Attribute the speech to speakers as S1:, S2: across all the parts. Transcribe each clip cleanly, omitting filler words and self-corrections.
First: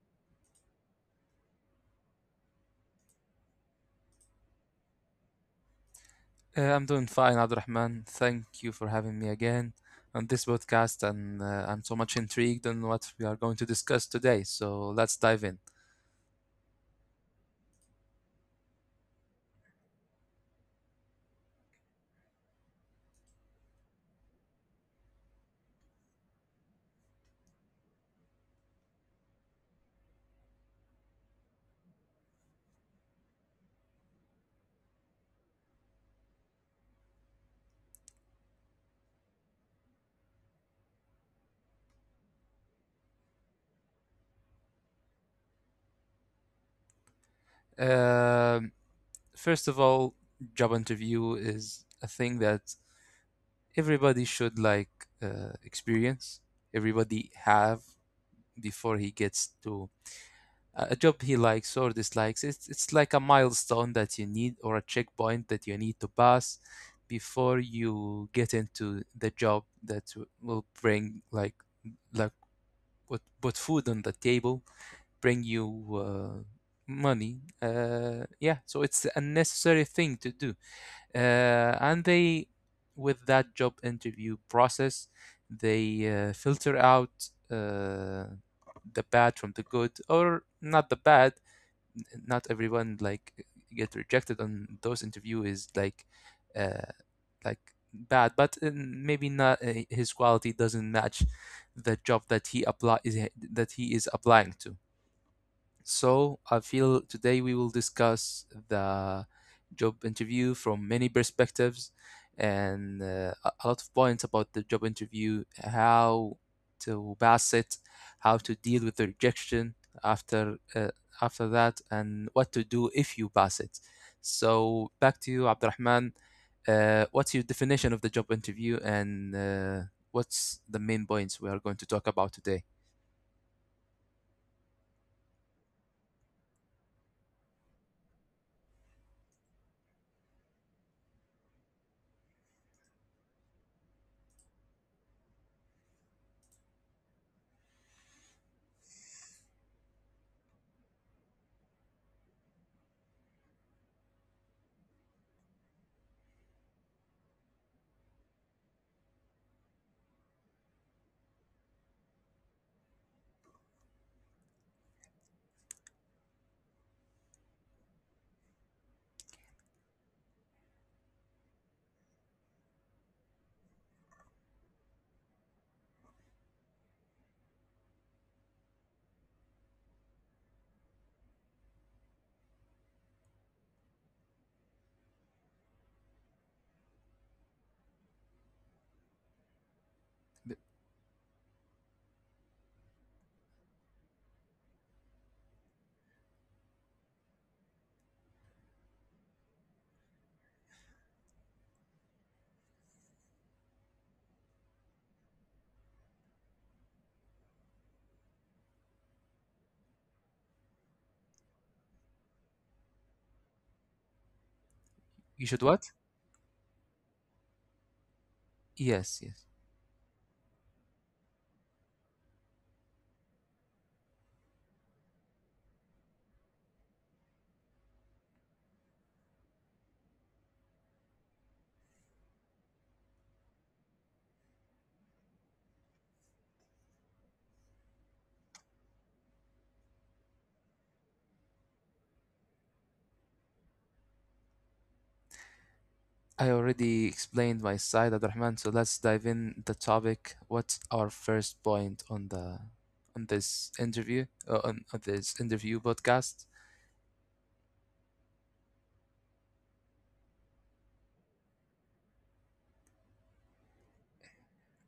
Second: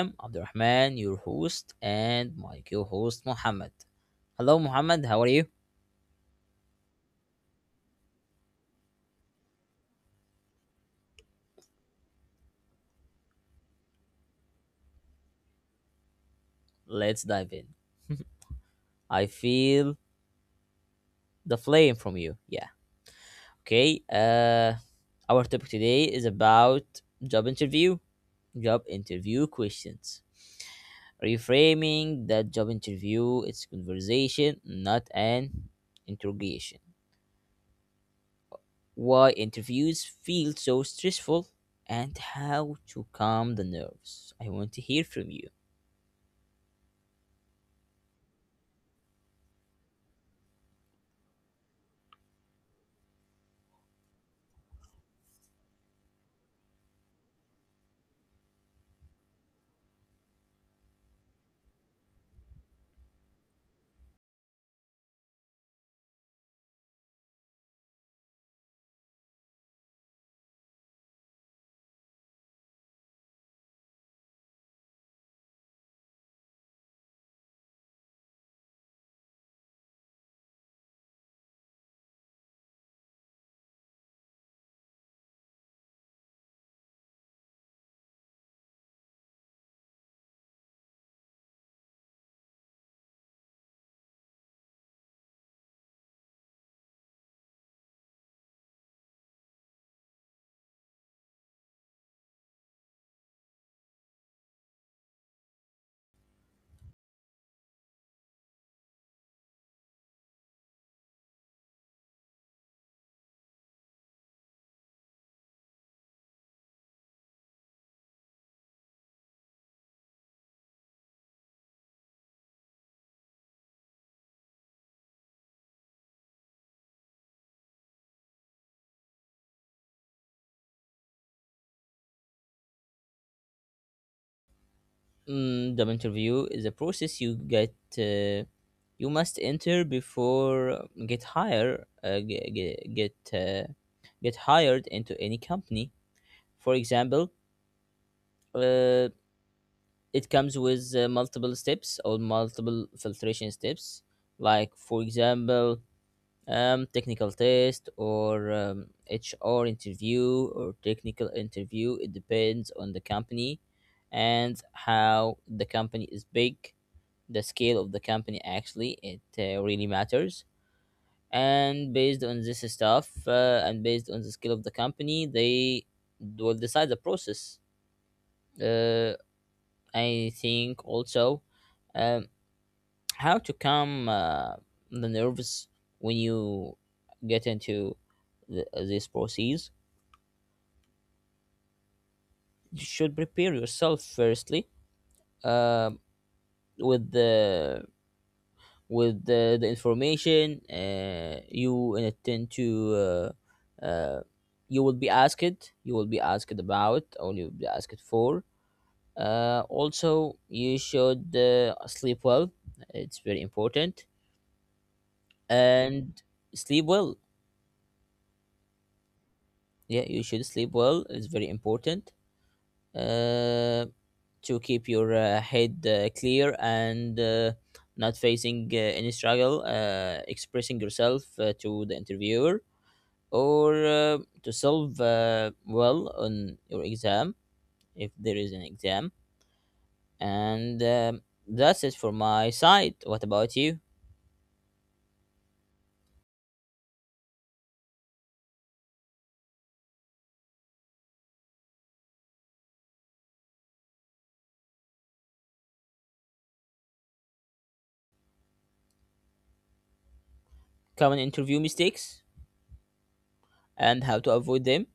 S1: am, Abdurrahman, your host, and my co host, Muhammad. Hello, Muhammad, how are you?
S2: I'm doing fine, Abdurrahman. Thank you for having me again on this podcast, and I'm so much intrigued on what we are going to discuss today. So let's dive in.
S1: Let's dive in. I feel the flame from you. Yeah. Okay. Our topic today is about job interview, job interview questions. Reframing that job interview, it's conversation, not an interrogation. Why interviews feel so stressful, and how to calm the nerves. I want to hear from you.
S2: Um, First of all, job interview is a thing that everybody should experience. Everybody have before he gets to a job he likes or dislikes. It's like a milestone that you need or a checkpoint that you need to pass before you get into the job that will bring like put food on the table, bring you uh, money. Yeah, so it's a necessary thing to do. And they with that job interview process, they filter out the bad from the good, or not the bad, not everyone like get rejected on those interview is like uh like bad but maybe not his quality doesn't match the job that he apply is that he is applying to. So I feel today we will discuss the job interview from many perspectives, and a lot of points about the job interview: how to pass it, how to deal with the rejection after uh, after that, and what to do if you pass it. So back to you, Abdurrahman. What's your definition of the job interview, and what's the main points we are going to talk about today?
S1: Mm, job interview is a process you get. You must enter before get hired. Get hired into any company. For example, uh, it comes with multiple steps or multiple filtration steps. Like for example, technical test or HR interview or technical interview. It depends on the company and how the company is big. The scale of the company actually it really matters. And based on this stuff and based on the scale of the company, they will decide the process. Uh, I think also. Um, how to calm the nerves when you get into this process. You should prepare yourself firstly, uh, with the the information you intend to, uh, uh, you will be asked about or you will be asked for. Also you should sleep well, it's very important.
S2: You should what?
S1: And sleep well.
S2: Yes, yes.
S1: Yeah, you should sleep well, it's very important uh, to keep your head clear and not facing any struggle expressing yourself to the interviewer, or to solve well on your exam if there is an exam. And That's it for my side, what about you?
S2: I already explained my side, Abdurrahman, so let's dive in the topic. What's our first point on the on this interview podcast?
S1: Common interview mistakes and how to avoid them.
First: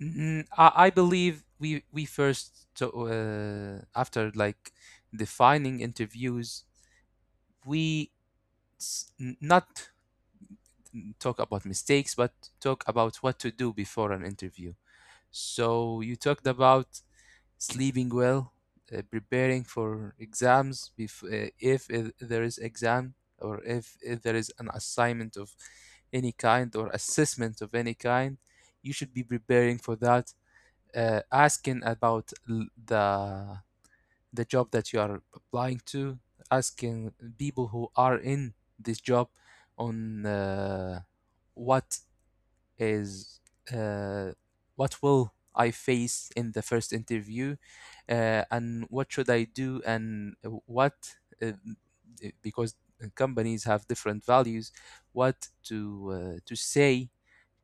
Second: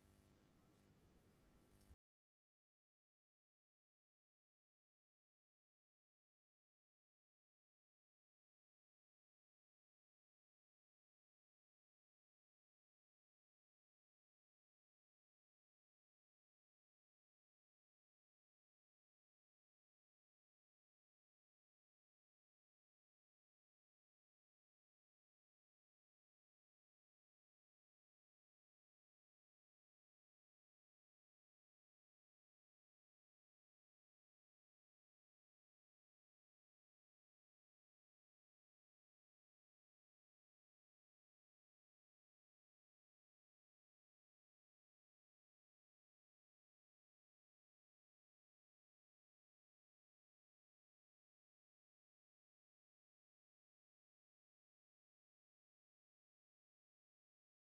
S2: I believe we first to, after like defining interviews, we not talk about mistakes, but talk about what to do before an interview. So you talked about sleeping well, preparing for exams if there is exam or if there is an assignment of any kind or assessment of any kind, you should be preparing for that. Asking about the job that you are applying to, asking people who are in this job on what is uh, what will I face in the first interview, and what should I do, and what uh, because companies have different values, what to say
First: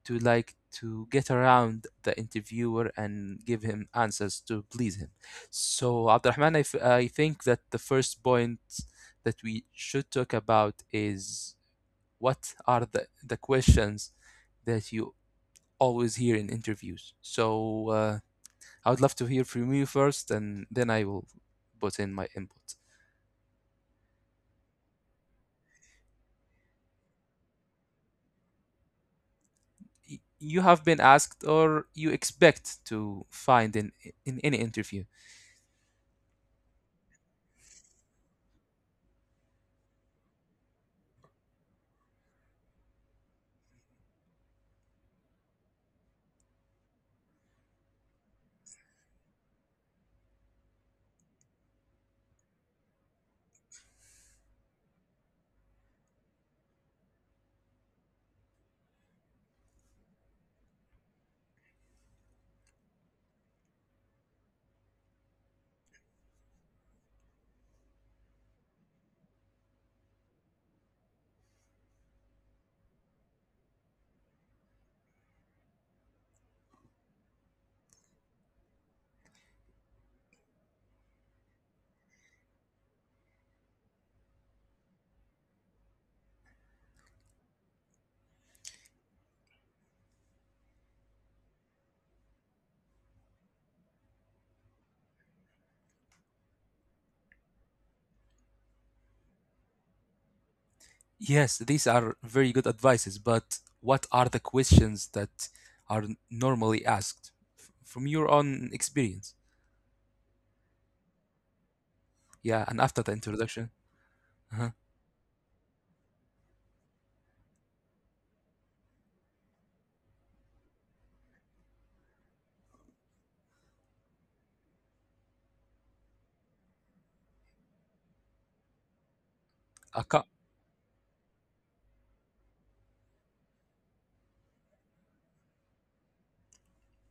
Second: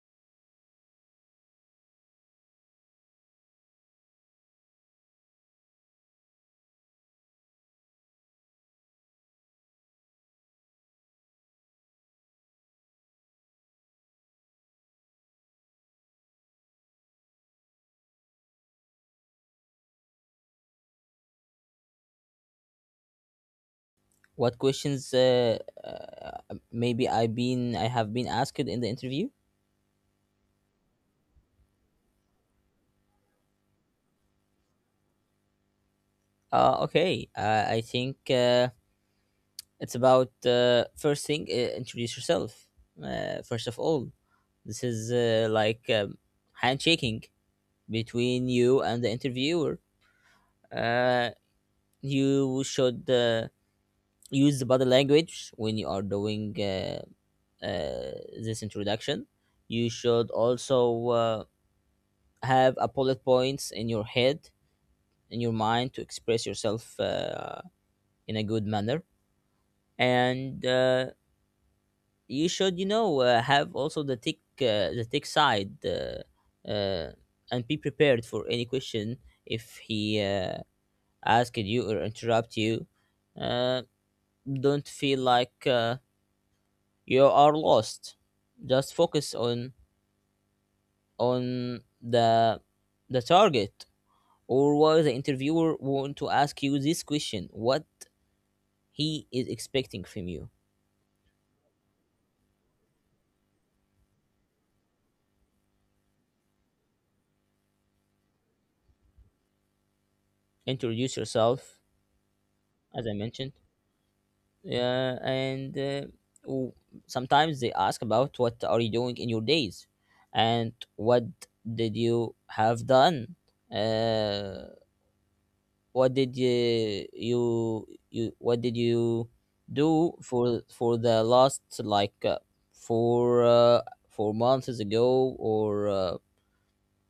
S2: to like to get around the interviewer and give him answers to please him. So Abdurrahman, I think that the first point that we should talk about is what are the questions that you always hear in interviews. So I would love to hear from you first, and then I will put in my input.
S1: What questions maybe I have been asked in the interview?
S2: You have been asked, or you expect to find in any interview.
S1: Okay, I think it's about, first thing, introduce yourself. First of all, this is like handshaking between you and the interviewer. Uh, you should use the body language when you are doing, uh, this introduction. You should also have a bullet points in your head in your mind to express yourself in a good manner, and you should you know have also the tech side, uh, and be prepared for any question. If he asks you or interrupt you, uh, don't feel like you are lost, just focus on on the the target, or what the interviewer want to ask you this question, what he is expecting from you.
S2: Yes, these are very good advices, but what are the questions that are normally asked from your own experience?
S1: Introduce yourself,
S2: Yeah, and after
S1: as
S2: the
S1: I mentioned.
S2: introduction, uh-huh.
S1: Yeah, and w- sometimes they ask about what are you doing in your days, and what did you have done, uh, what did you
S2: I
S1: do
S2: ca-
S1: for the last like for 4 months ago, or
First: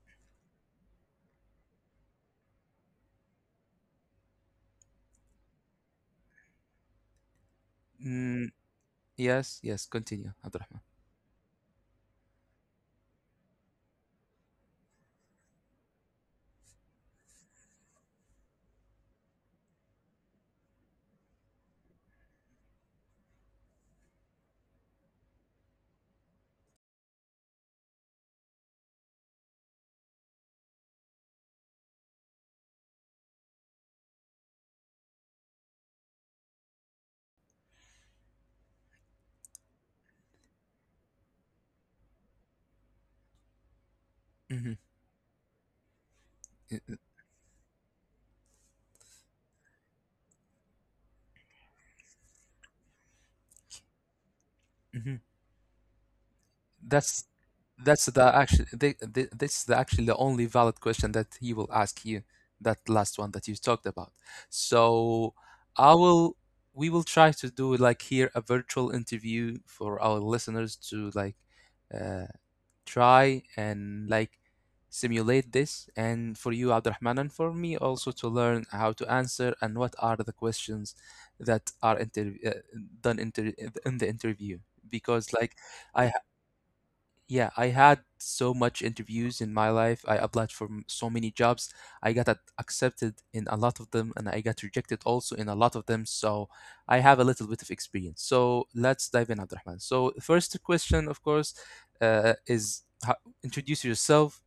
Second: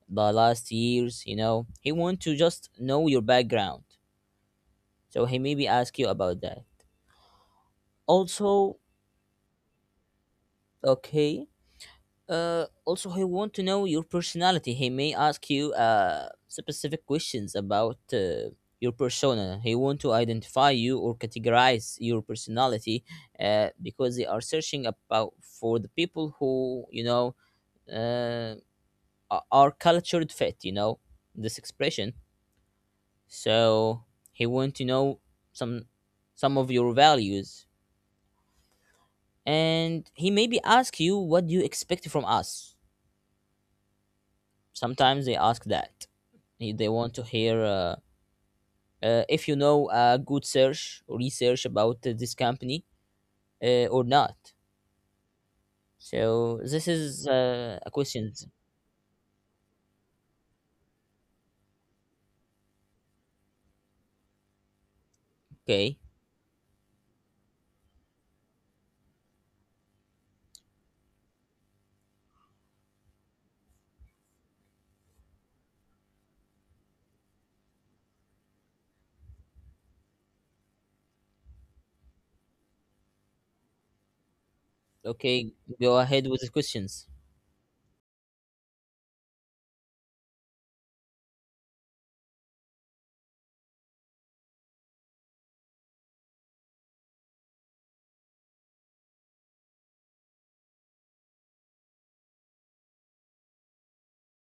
S1: the last years. You know he want to just know your background, so he maybe ask you about that
S2: mm,
S1: also.
S2: yes, yes, continue, Abdurrahman.
S1: Okay. Also, I want to know your personality. He may ask you specific questions about your persona. He want to identify you or categorize your personality because they are searching about for the people who, you know, uh, are cultured fit. You know this expression. So he want to know some some of your values, and he maybe ask you what do you expect from us. Sometimes they ask that. They
S2: Mm-hmm.
S1: want to hear if you know a good search research about this company or not. So this
S2: That's
S1: is a
S2: that's the
S1: questions.
S2: actually this is the, actually the only valid question that he will ask you. That last one that you talked about. So I
S1: Okay.
S2: will we will try to do like here a virtual interview for our listeners to uh, try and like simulate this, and for you Abdurrahman and for me also to learn how to answer and what are the questions that are done in the interview because
S1: Okay,
S2: like
S1: go
S2: I
S1: ahead with the questions.
S2: yeah, I had so much interviews in my life. I applied for so many jobs. I got accepted in a lot of them, and I got rejected also in a lot of them. So I have a little bit of experience. So let's dive in, Abdurrahman. So the first question, of course, is introduce yourself.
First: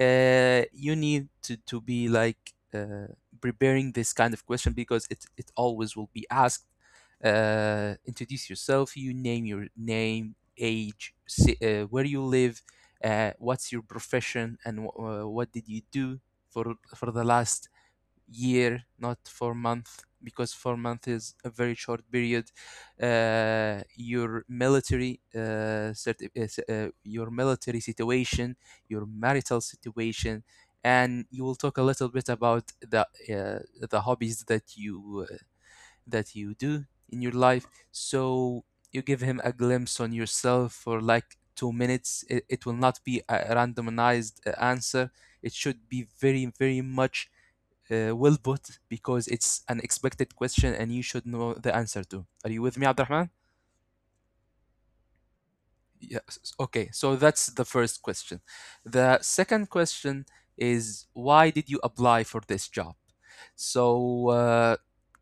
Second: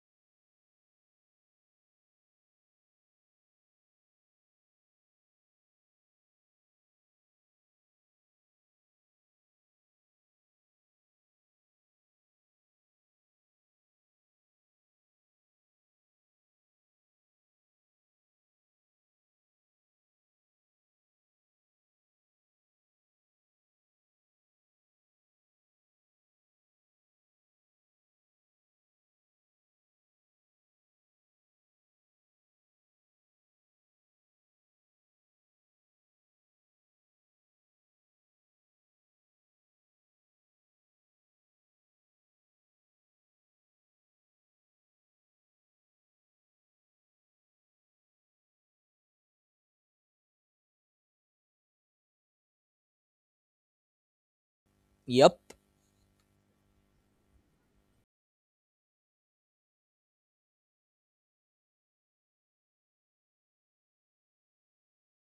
S2: You need to be preparing this kind of question because it always will be asked. Introduce yourself, you name your name, age, where you live, what's your profession, and what did you do for the last year, not for month, because 4 month is a very short period. Your your military situation, your marital situation, and you will talk a little bit about the hobbies that you do in your life. So you give him a glimpse on yourself for like 2 minutes. It will not be a randomized answer. It should be very very much well put because it's an expected question and you should know the answer to. Are you with me, Abdurrahman?
S1: Yep.
S2: Yes. Okay, so that's the first question. The second question is, why did you apply for this job? So, uh,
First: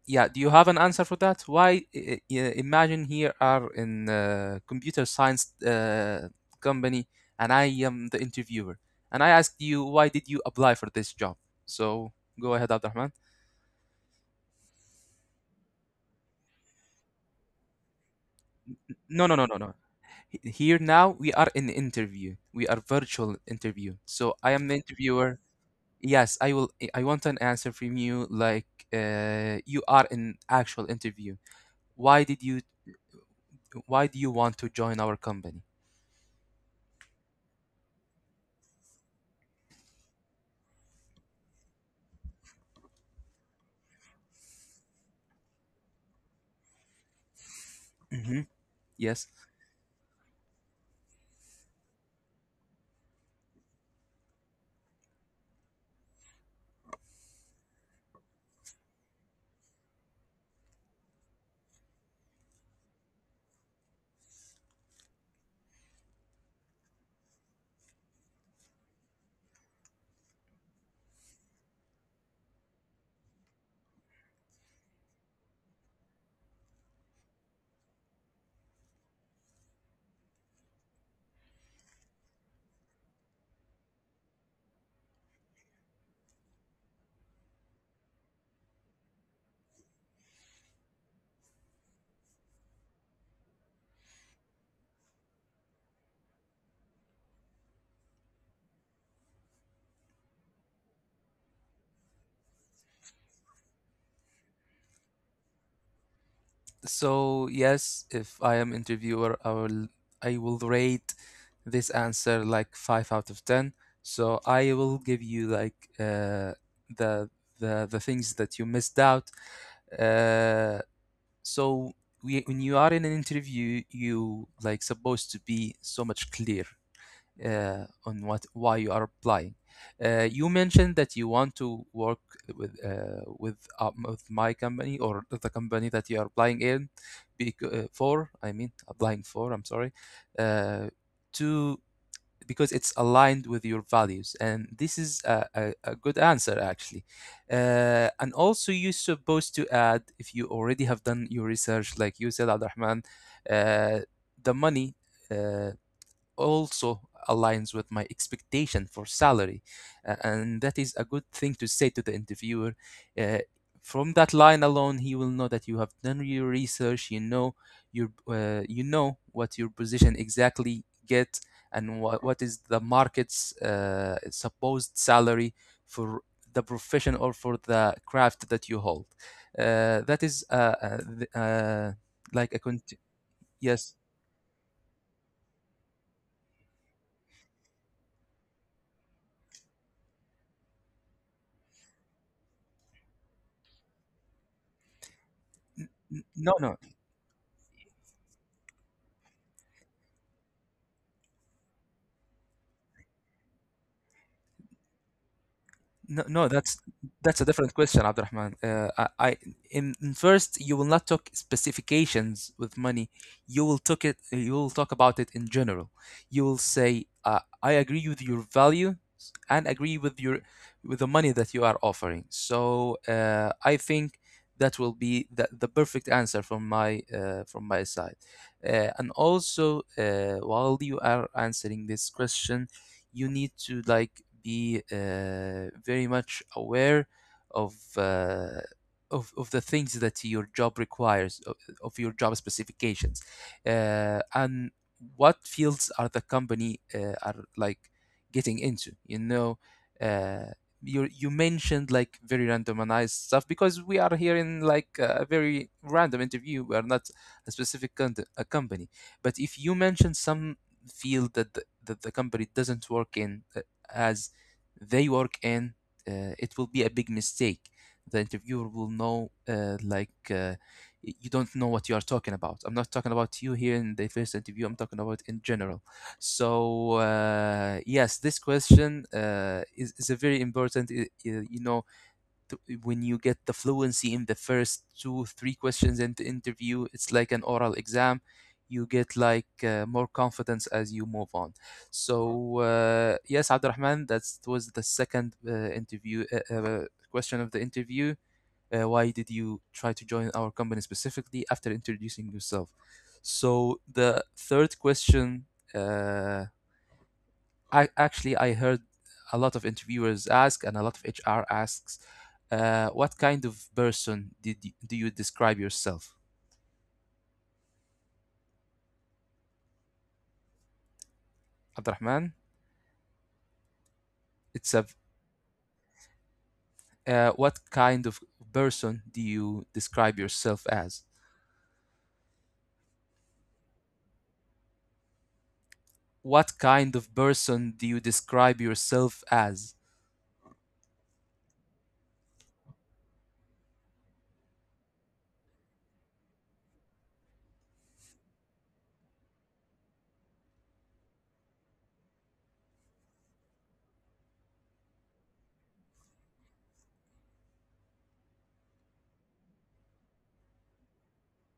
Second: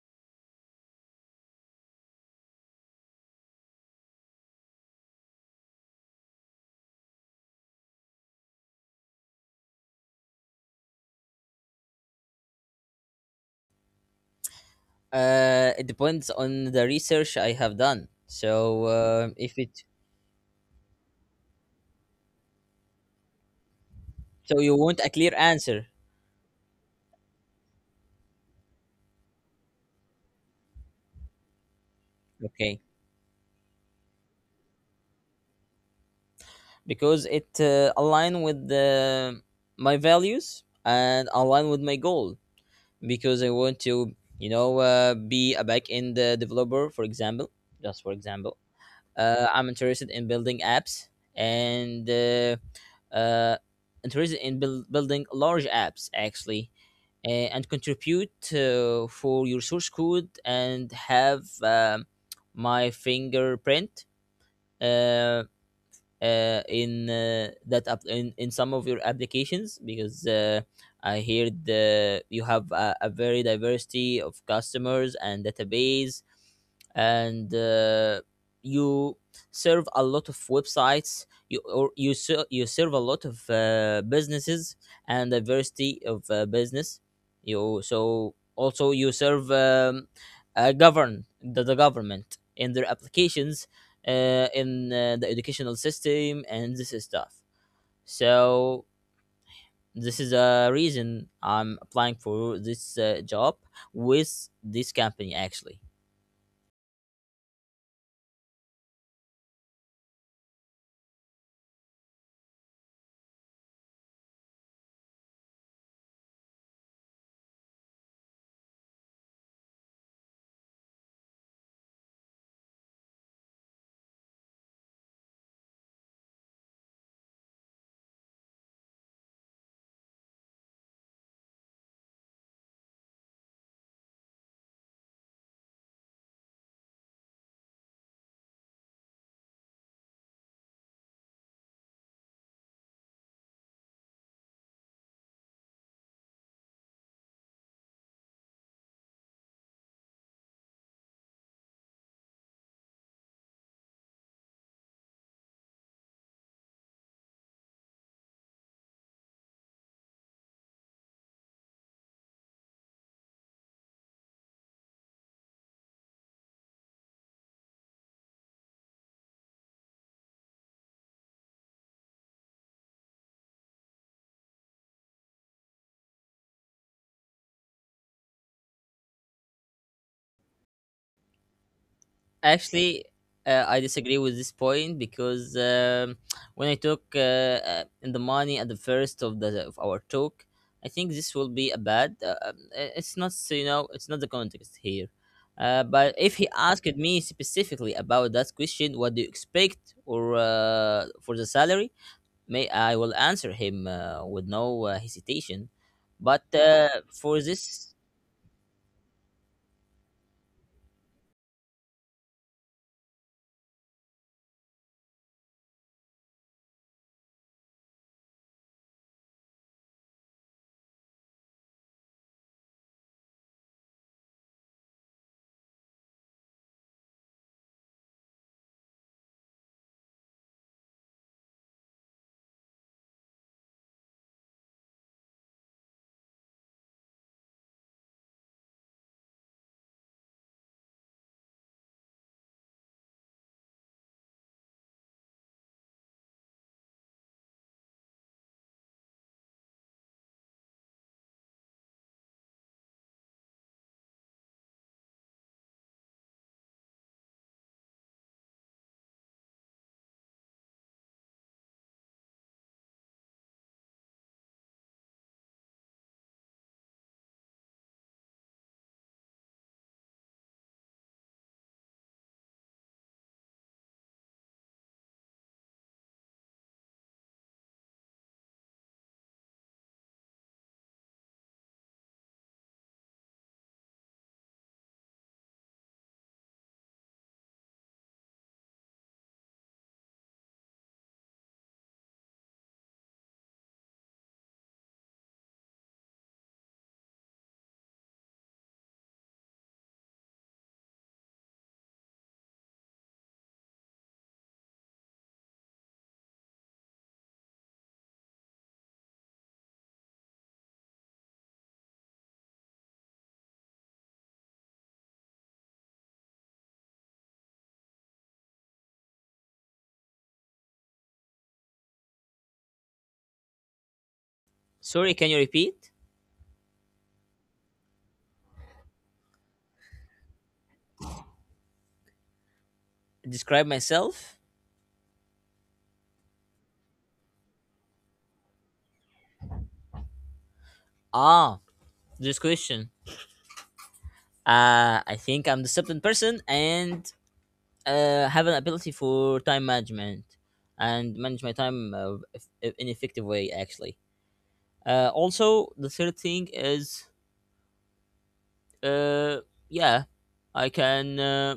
S2: yeah, do you have an answer for that? Why? Imagine here are in computer science company, and I am the interviewer, and I asked you, why did you apply for this job? So go ahead, Abdurrahman.
S1: It depends on the research I have done, so
S2: No, no, no, no,
S1: if
S2: no.
S1: it
S2: Here now we are in interview. We are virtual interview. So I
S1: so
S2: am the
S1: you want a clear
S2: interviewer.
S1: answer.
S2: Yes, I will. I want an answer from you. Like you are in actual interview. Why did you?
S1: Okay.
S2: Why do you want to join our company?
S1: Because it align with my values and align with my goal, because I want to, you know, be a back-end developer, for example. Just for
S2: Hmm.
S1: example,
S2: Yes.
S1: I'm interested in building apps, and uh, interested in building large apps actually, and contribute for your source code and have my fingerprint. Um in that app in some of your applications, because I heard you have a very diversity of customers and database, and you serve a lot of websites. You, or you you serve a lot of businesses and diversity of business. You, so also you serve govern the government in their applications, in the educational system and this is stuff. So this is a reason I'm applying for this job with this company actually.
S2: So yes, if I am interviewer, I will. I will rate this answer like 5 out of 10. So I will give you like the the things that you missed out. Uh, so we, when you are in an interview you like supposed to be so much clear on what why you are applying. You mentioned that you want to work with my company or the company that you are applying in, for, I mean, applying for, I'm sorry, uh, to because it's aligned with your values, and this is a good answer actually. And also, you're supposed to add, if you already have done your research like you said, Abdurrahman, uh, the money uh, also aligns with my expectation for salary. And that is a good thing to say to the interviewer. Uh, from that line alone, he will know that you have done your research. You know your you know what your position exactly get, and what is the market's supposed salary for the profession or for the craft that you hold. That is th- like a cont-
S1: Actually, I
S2: Yes.
S1: disagree with this point because when I talk, in the money at the first of the of our talk, I think this will be a bad. It's not so, you know, it's not the context here. But
S2: N-
S1: if he
S2: No, no,
S1: asked me specifically about that question, what do you expect or for the salary? May I will answer him with no hesitation.
S2: No,
S1: But
S2: no,
S1: for
S2: that's a different
S1: this,
S2: question, Abdurrahman. In first you will not talk specifications with money. You will talk it. You will talk about it in general. You will say, "I agree with your value and agree with your with the money that you are offering." So I think that will be the perfect answer from my side. And also, while you are answering this question, you need to like be very much aware of uh, of the things that your job requires of your job specifications, and what fields are the company are like getting into, you know. uh, you mentioned like very randomized stuff because we are here in like a very random interview, we are not a specific a company. But if you mention some field that that the company doesn't work in, as they work in, it will be a big mistake. The interviewer will know, you don't know what you are talking about. I'm not talking about you here in the first interview, I'm talking about in general. Yes, this question is a very important, you know, when you get the fluency in the first 2 3 questions in the interview it's like an oral exam, you get more confidence as you move on. Yes, Abdurrahman, that was the second interview question of the interview: why did you try to join our company specifically after introducing yourself. So the third question, uh, I heard a lot of interviewers ask and a lot of HR asks, what kind of person do you describe yourself, Abdurrahman? It's a
S1: sorry, can you repeat?
S2: what kind of person do you describe yourself as?
S1: Describe myself.
S2: What kind of person do you describe yourself as?
S1: Ah, this question. I think I'm disciplined person and have an ability for time management and manage my time in effective way actually. Also, the third thing is, uh, yeah, I can uh,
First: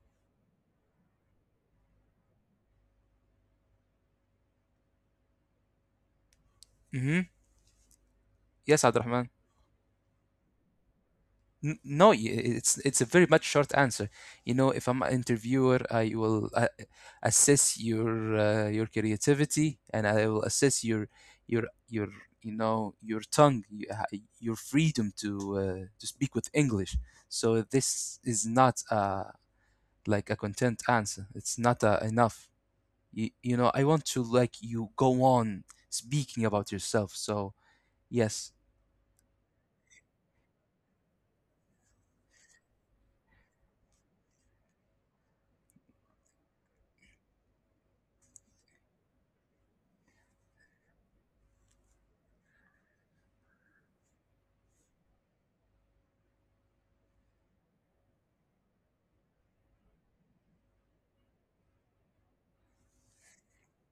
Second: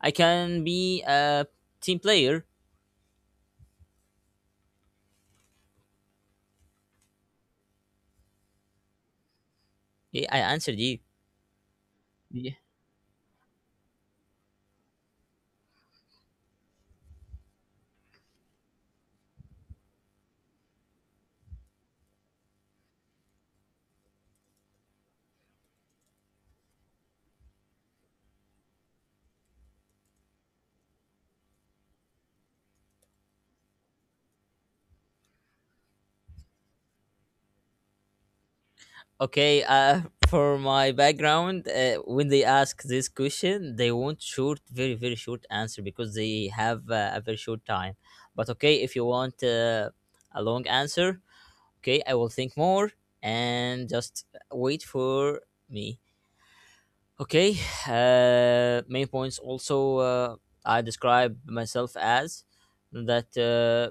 S1: I can be a team player.
S2: Mm-hmm. Yes, Abdurrahman.
S1: Yeah, I answered you.
S2: N- No, y-
S1: Yeah.
S2: It's a very much short answer. You know, if I'm an interviewer, I will assess your creativity, and I will assess your your you know your tongue, your freedom to speak with English. So this is not like a content answer. It's not enough. You know, I want to like you go on speaking about yourself. So yes.
S1: Okay, for my background, when they ask this question, they want short, very, very short answer because they have a very short time. But okay, if you want a long answer, okay, I will think more and just wait for me. Okay, main points also, I describe myself as that.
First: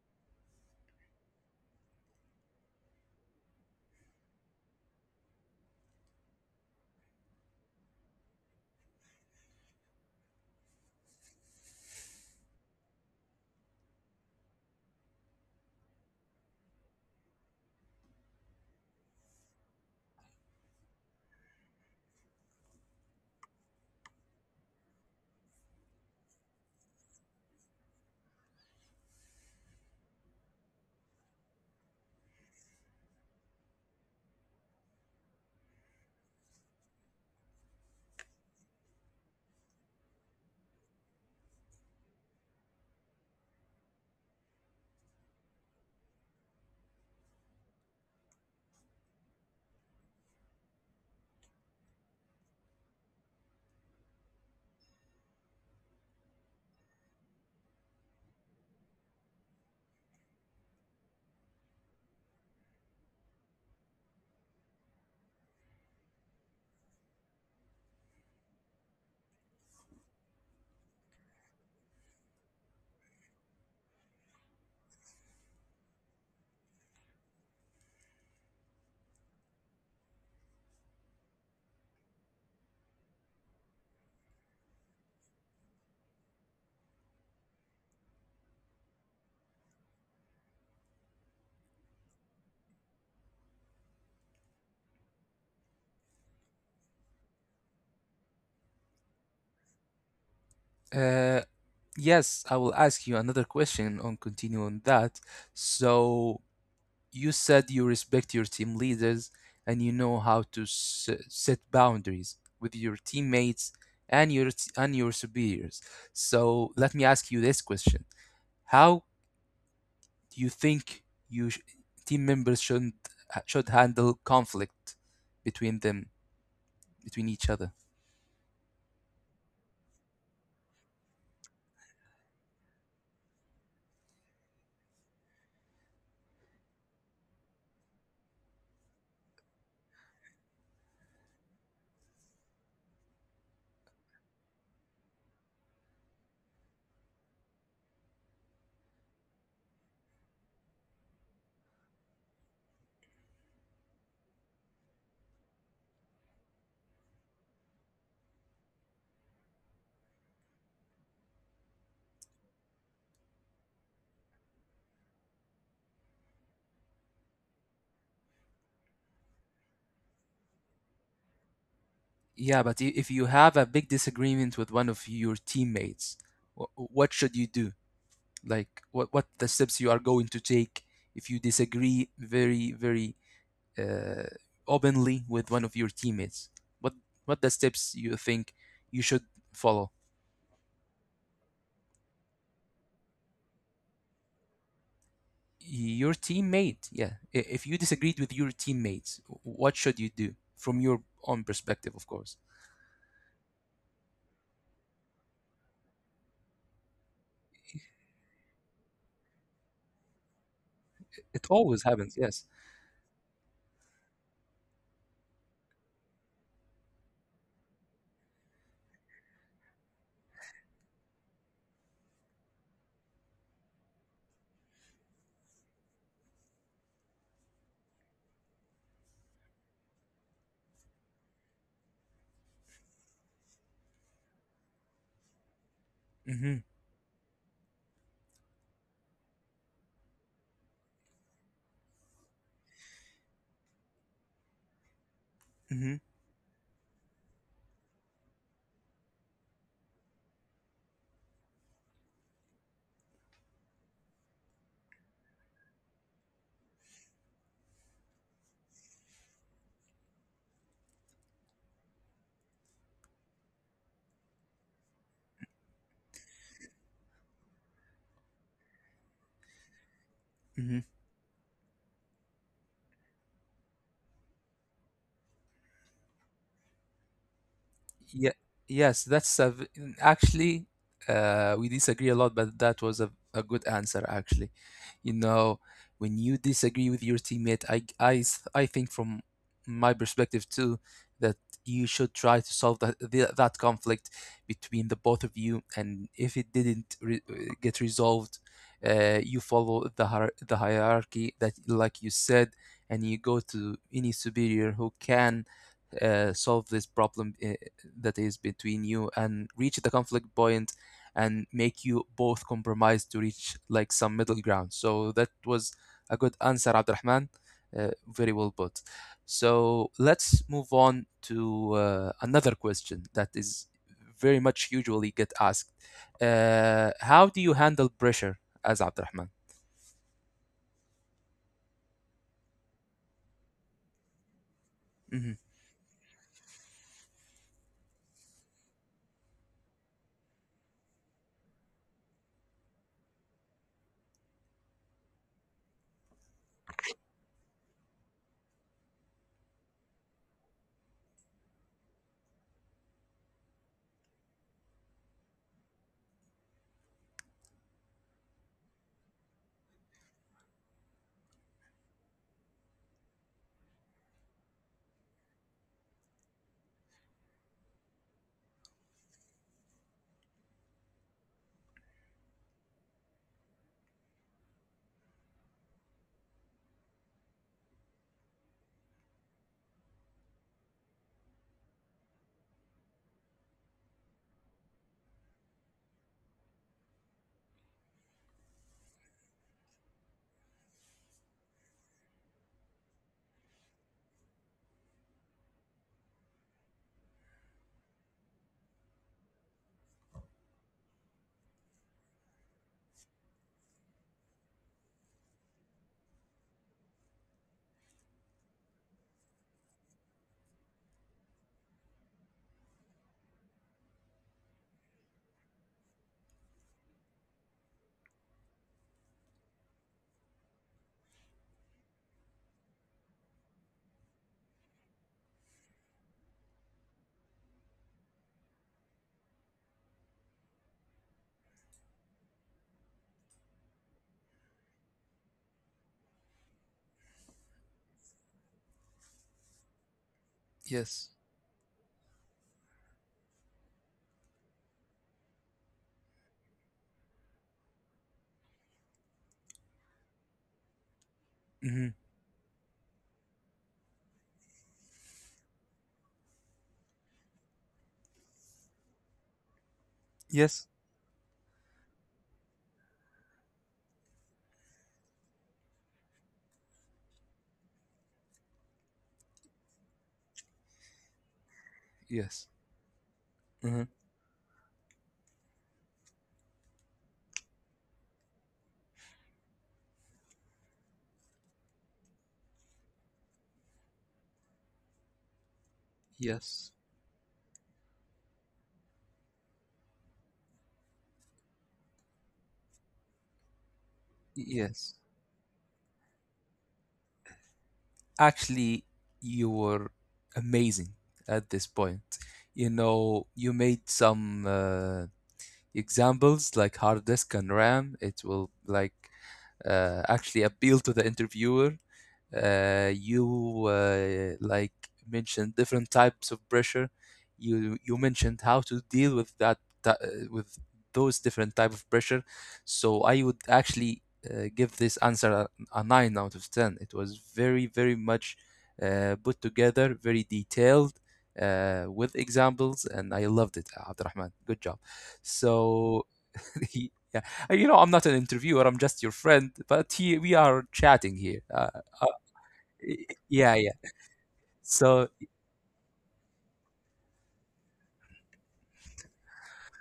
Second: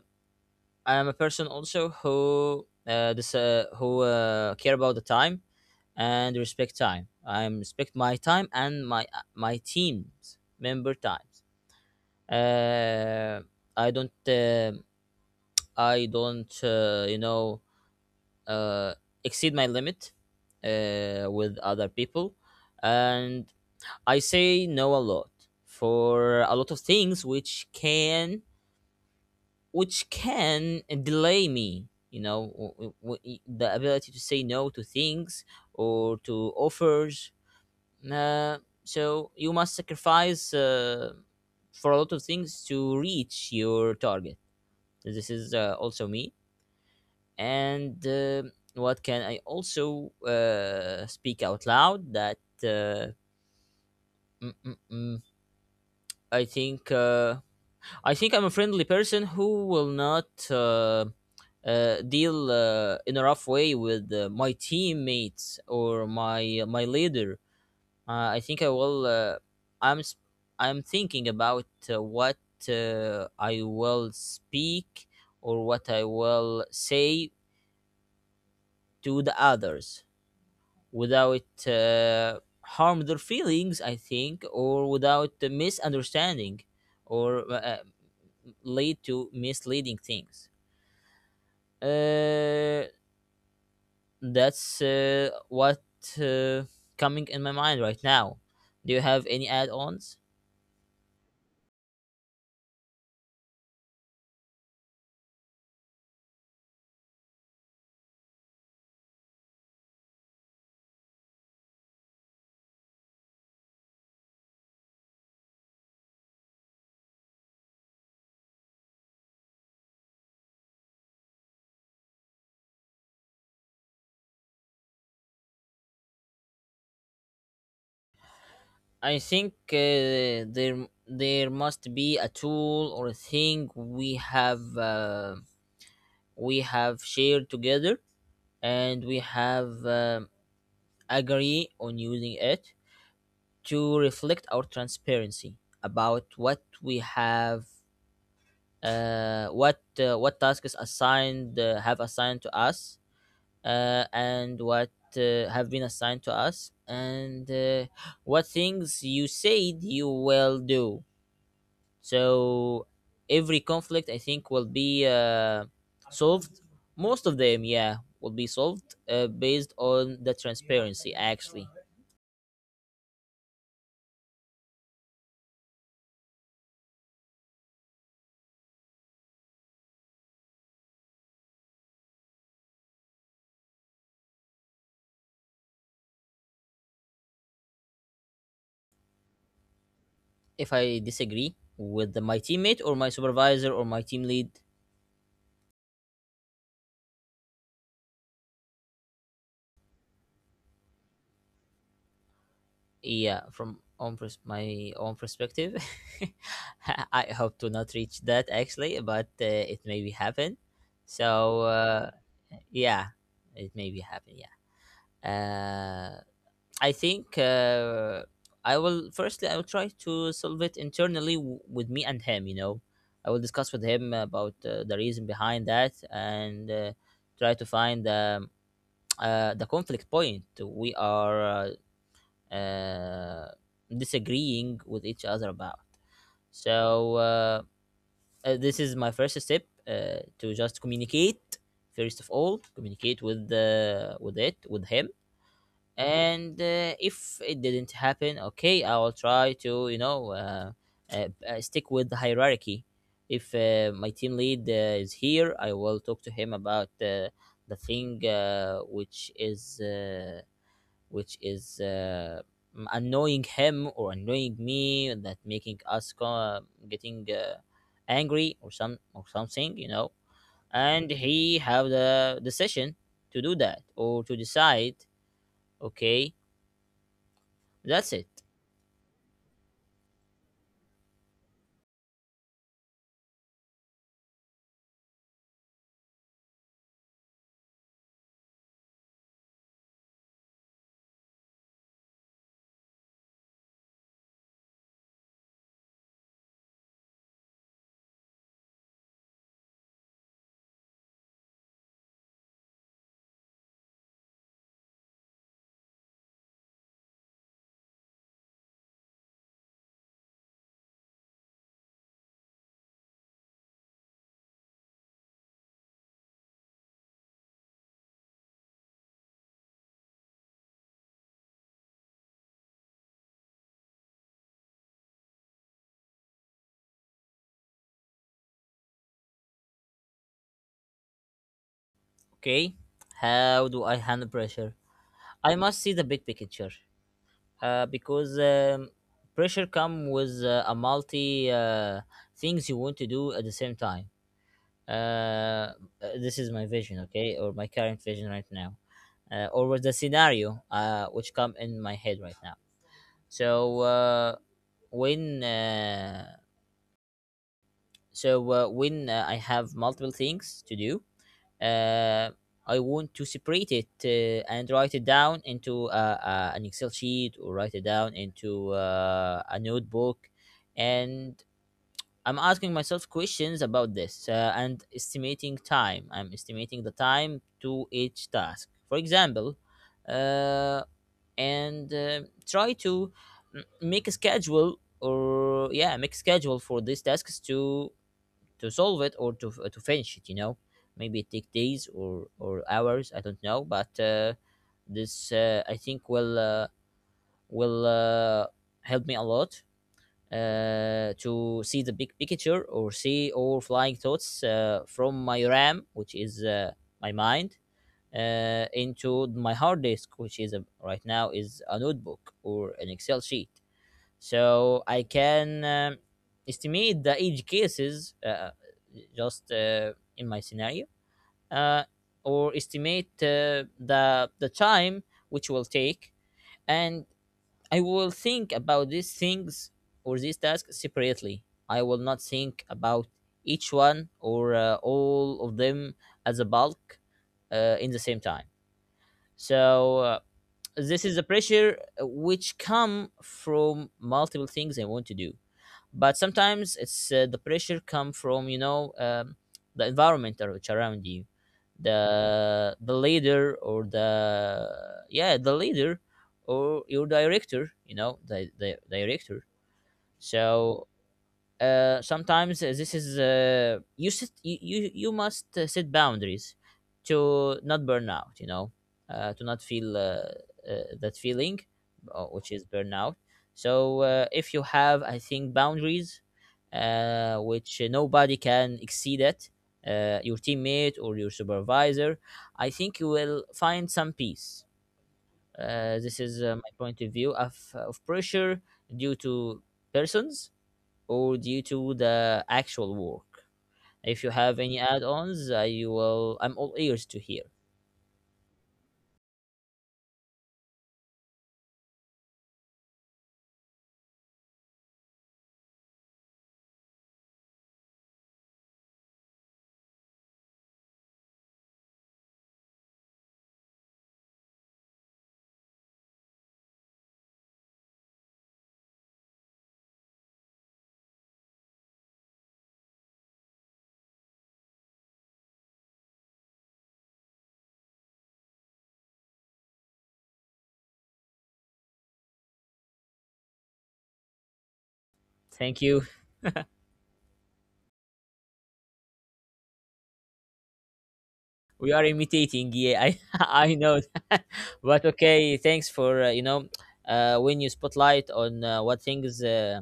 S1: I am a person also who this who care about the time and respect time. I respect my time and my team's member times. Uh, I don't uh, I don't you know uh, exceed my limit with other people, and I say no a lot for a lot of things which can delay me, you know, the ability to say no to things or to offers. uh, so you must sacrifice for a lot of things to reach your target. This is also me. And what can I also speak out loud that, uh, mm, mm, mm, I think I'm a friendly person who will not deal in a rough way with my teammates or my my leader. Uh, I think I will. Uh, I'm s- I'm thinking about what I will speak or what I will say to the others without harm their feelings. I think, or without the misunderstanding, or lead to misleading things. Uh, that's what uh, coming in my mind right now. Do you have any add-ons?
S2: Uh, Yes, I will ask you another question on continuing on that. So you said you respect your team leaders and you know how to s set boundaries with your teammates and your superiors. So let me ask you this question. How do you think you sh team members shouldn't should handle conflict between them, between each other?
S1: I think there must be a tool or a thing we have, we have shared together, and we have agree on using it to reflect our transparency about what we have, what tasks assigned have assigned to us, and what have been assigned to us, and what things you said you will do. So every conflict I think will be solved, most of them, yeah, will be solved based on the transparency actually.
S2: Yeah, but if you have a big disagreement with one of your teammates, what should you do? Like what the steps you are going to take if you disagree very very uh, openly with one of your teammates. what what the steps you think you should follow.
S1: If I disagree with my teammate or my supervisor or my team lead,
S2: Your teammate, yeah, if you disagreed with your teammates, what should you do from your own perspective, of course.
S1: yeah, from my own perspective, I hope to not reach that actually, but it may be happen.
S2: It
S1: So
S2: always happens, yes.
S1: yeah, it may be happen. Yeah, uh, I think I will. Firstly, I will try to solve it internally with me and him. You know, I will discuss with him about the reason behind that, and try to find. The conflict point we are uh, uh, disagreeing with each other about.
S2: Mm-hmm.
S1: So this is my first step to just communicate. First of all, communicate with the with it with him,
S2: Mm-hmm.
S1: and if it didn't happen, okay, I will try to you know stick with the hierarchy. If my team lead is here, I will talk to him about the thing which is. Which is annoying him or annoying me, that making us getting angry or something.
S2: Mm-hmm.
S1: And he have the decision to do that or to decide. Okay, that's it.
S2: Yeah, yes, actually we disagree a lot, but that was a good answer actually. You know, when you disagree with your teammate, I think from my perspective too that you should try to solve that conflict between the both of you, and if it didn't get resolved, you follow the the hierarchy, that, like you said, and you go to any superior who can solve this problem that is between you, and reach the conflict point and make you both compromise to reach like some middle ground. So that was a good answer, Abdurrahman. Very well put. So let's move on to another question that is very much usually get asked. How do you handle pressure as Abdurrahman?
S1: Okay, how do I handle pressure?
S2: Mm-hmm.
S1: I must see the big picture, because pressure come with a multi things you want to do at the same time. uh, uh, this is my vision, okay, or my current vision right now, or was the scenario which come in my head right now. So uh, when uh, so uh, when I have multiple things to do, uh, I want to separate it and write it down into an Excel sheet, or write it down into a notebook. And I'm asking myself questions about this, and estimating time. I'm estimating the time to each task. For example, uh, and try to mm, make a schedule or yeah, make a schedule for these tasks to solve it or to finish it. You know, maybe it take days or hours. I don't know, but this I think will will uh, help me a lot to see the big picture or see all flying thoughts from my RAM, which is my mind, into my hard disk, which is right now is a notebook or an Excel sheet. So I can estimate the edge cases, just in my scenario, uh, or estimate the time which will take. And I will think about these things or these tasks separately. I will not think about each one or all of them as a bulk in the same time. So this
S2: Yes.
S1: is the pressure which come from multiple things I want to do. But sometimes it's the pressure come from, you know, the environment which around you,
S2: Mm-hmm.
S1: the leader or the, yeah, the leader, or your director, you know, the director.
S2: Yes.
S1: So sometimes this is, you sit you, you must set boundaries to not burn out, you know, to not feel that feeling
S2: Yes.
S1: which is burnout.
S2: Mm-hmm.
S1: So if you have, I think, boundaries which nobody can exceed it, your teammate or your supervisor, I think you will find some peace. This is
S2: Yes.
S1: my point of view of pressure, due to persons or due to the actual work. If you have any
S2: Yes.
S1: add-ons, I will. I'm all ears to hear.
S2: Actually, you were amazing at this point. You know, you made some examples like hard disk and RAM. It will like actually appeal to the interviewer. You Like, mentioned different types of pressure, you mentioned how to deal with that, with those different type of pressure. So I would actually give this answer a 9 out of 10. It was very very much put together, very detailed, with examples, and I loved it, Abdurrahman. Good job.
S1: Thank you.
S2: So yeah, you know, I'm not an interviewer, I'm just your friend, but we are chatting here.
S1: We are imitating. Yeah, I
S2: Yeah,
S1: I
S2: yeah.
S1: know that. But
S2: So,
S1: okay. Thanks for, you know, when you spotlight on what things uh,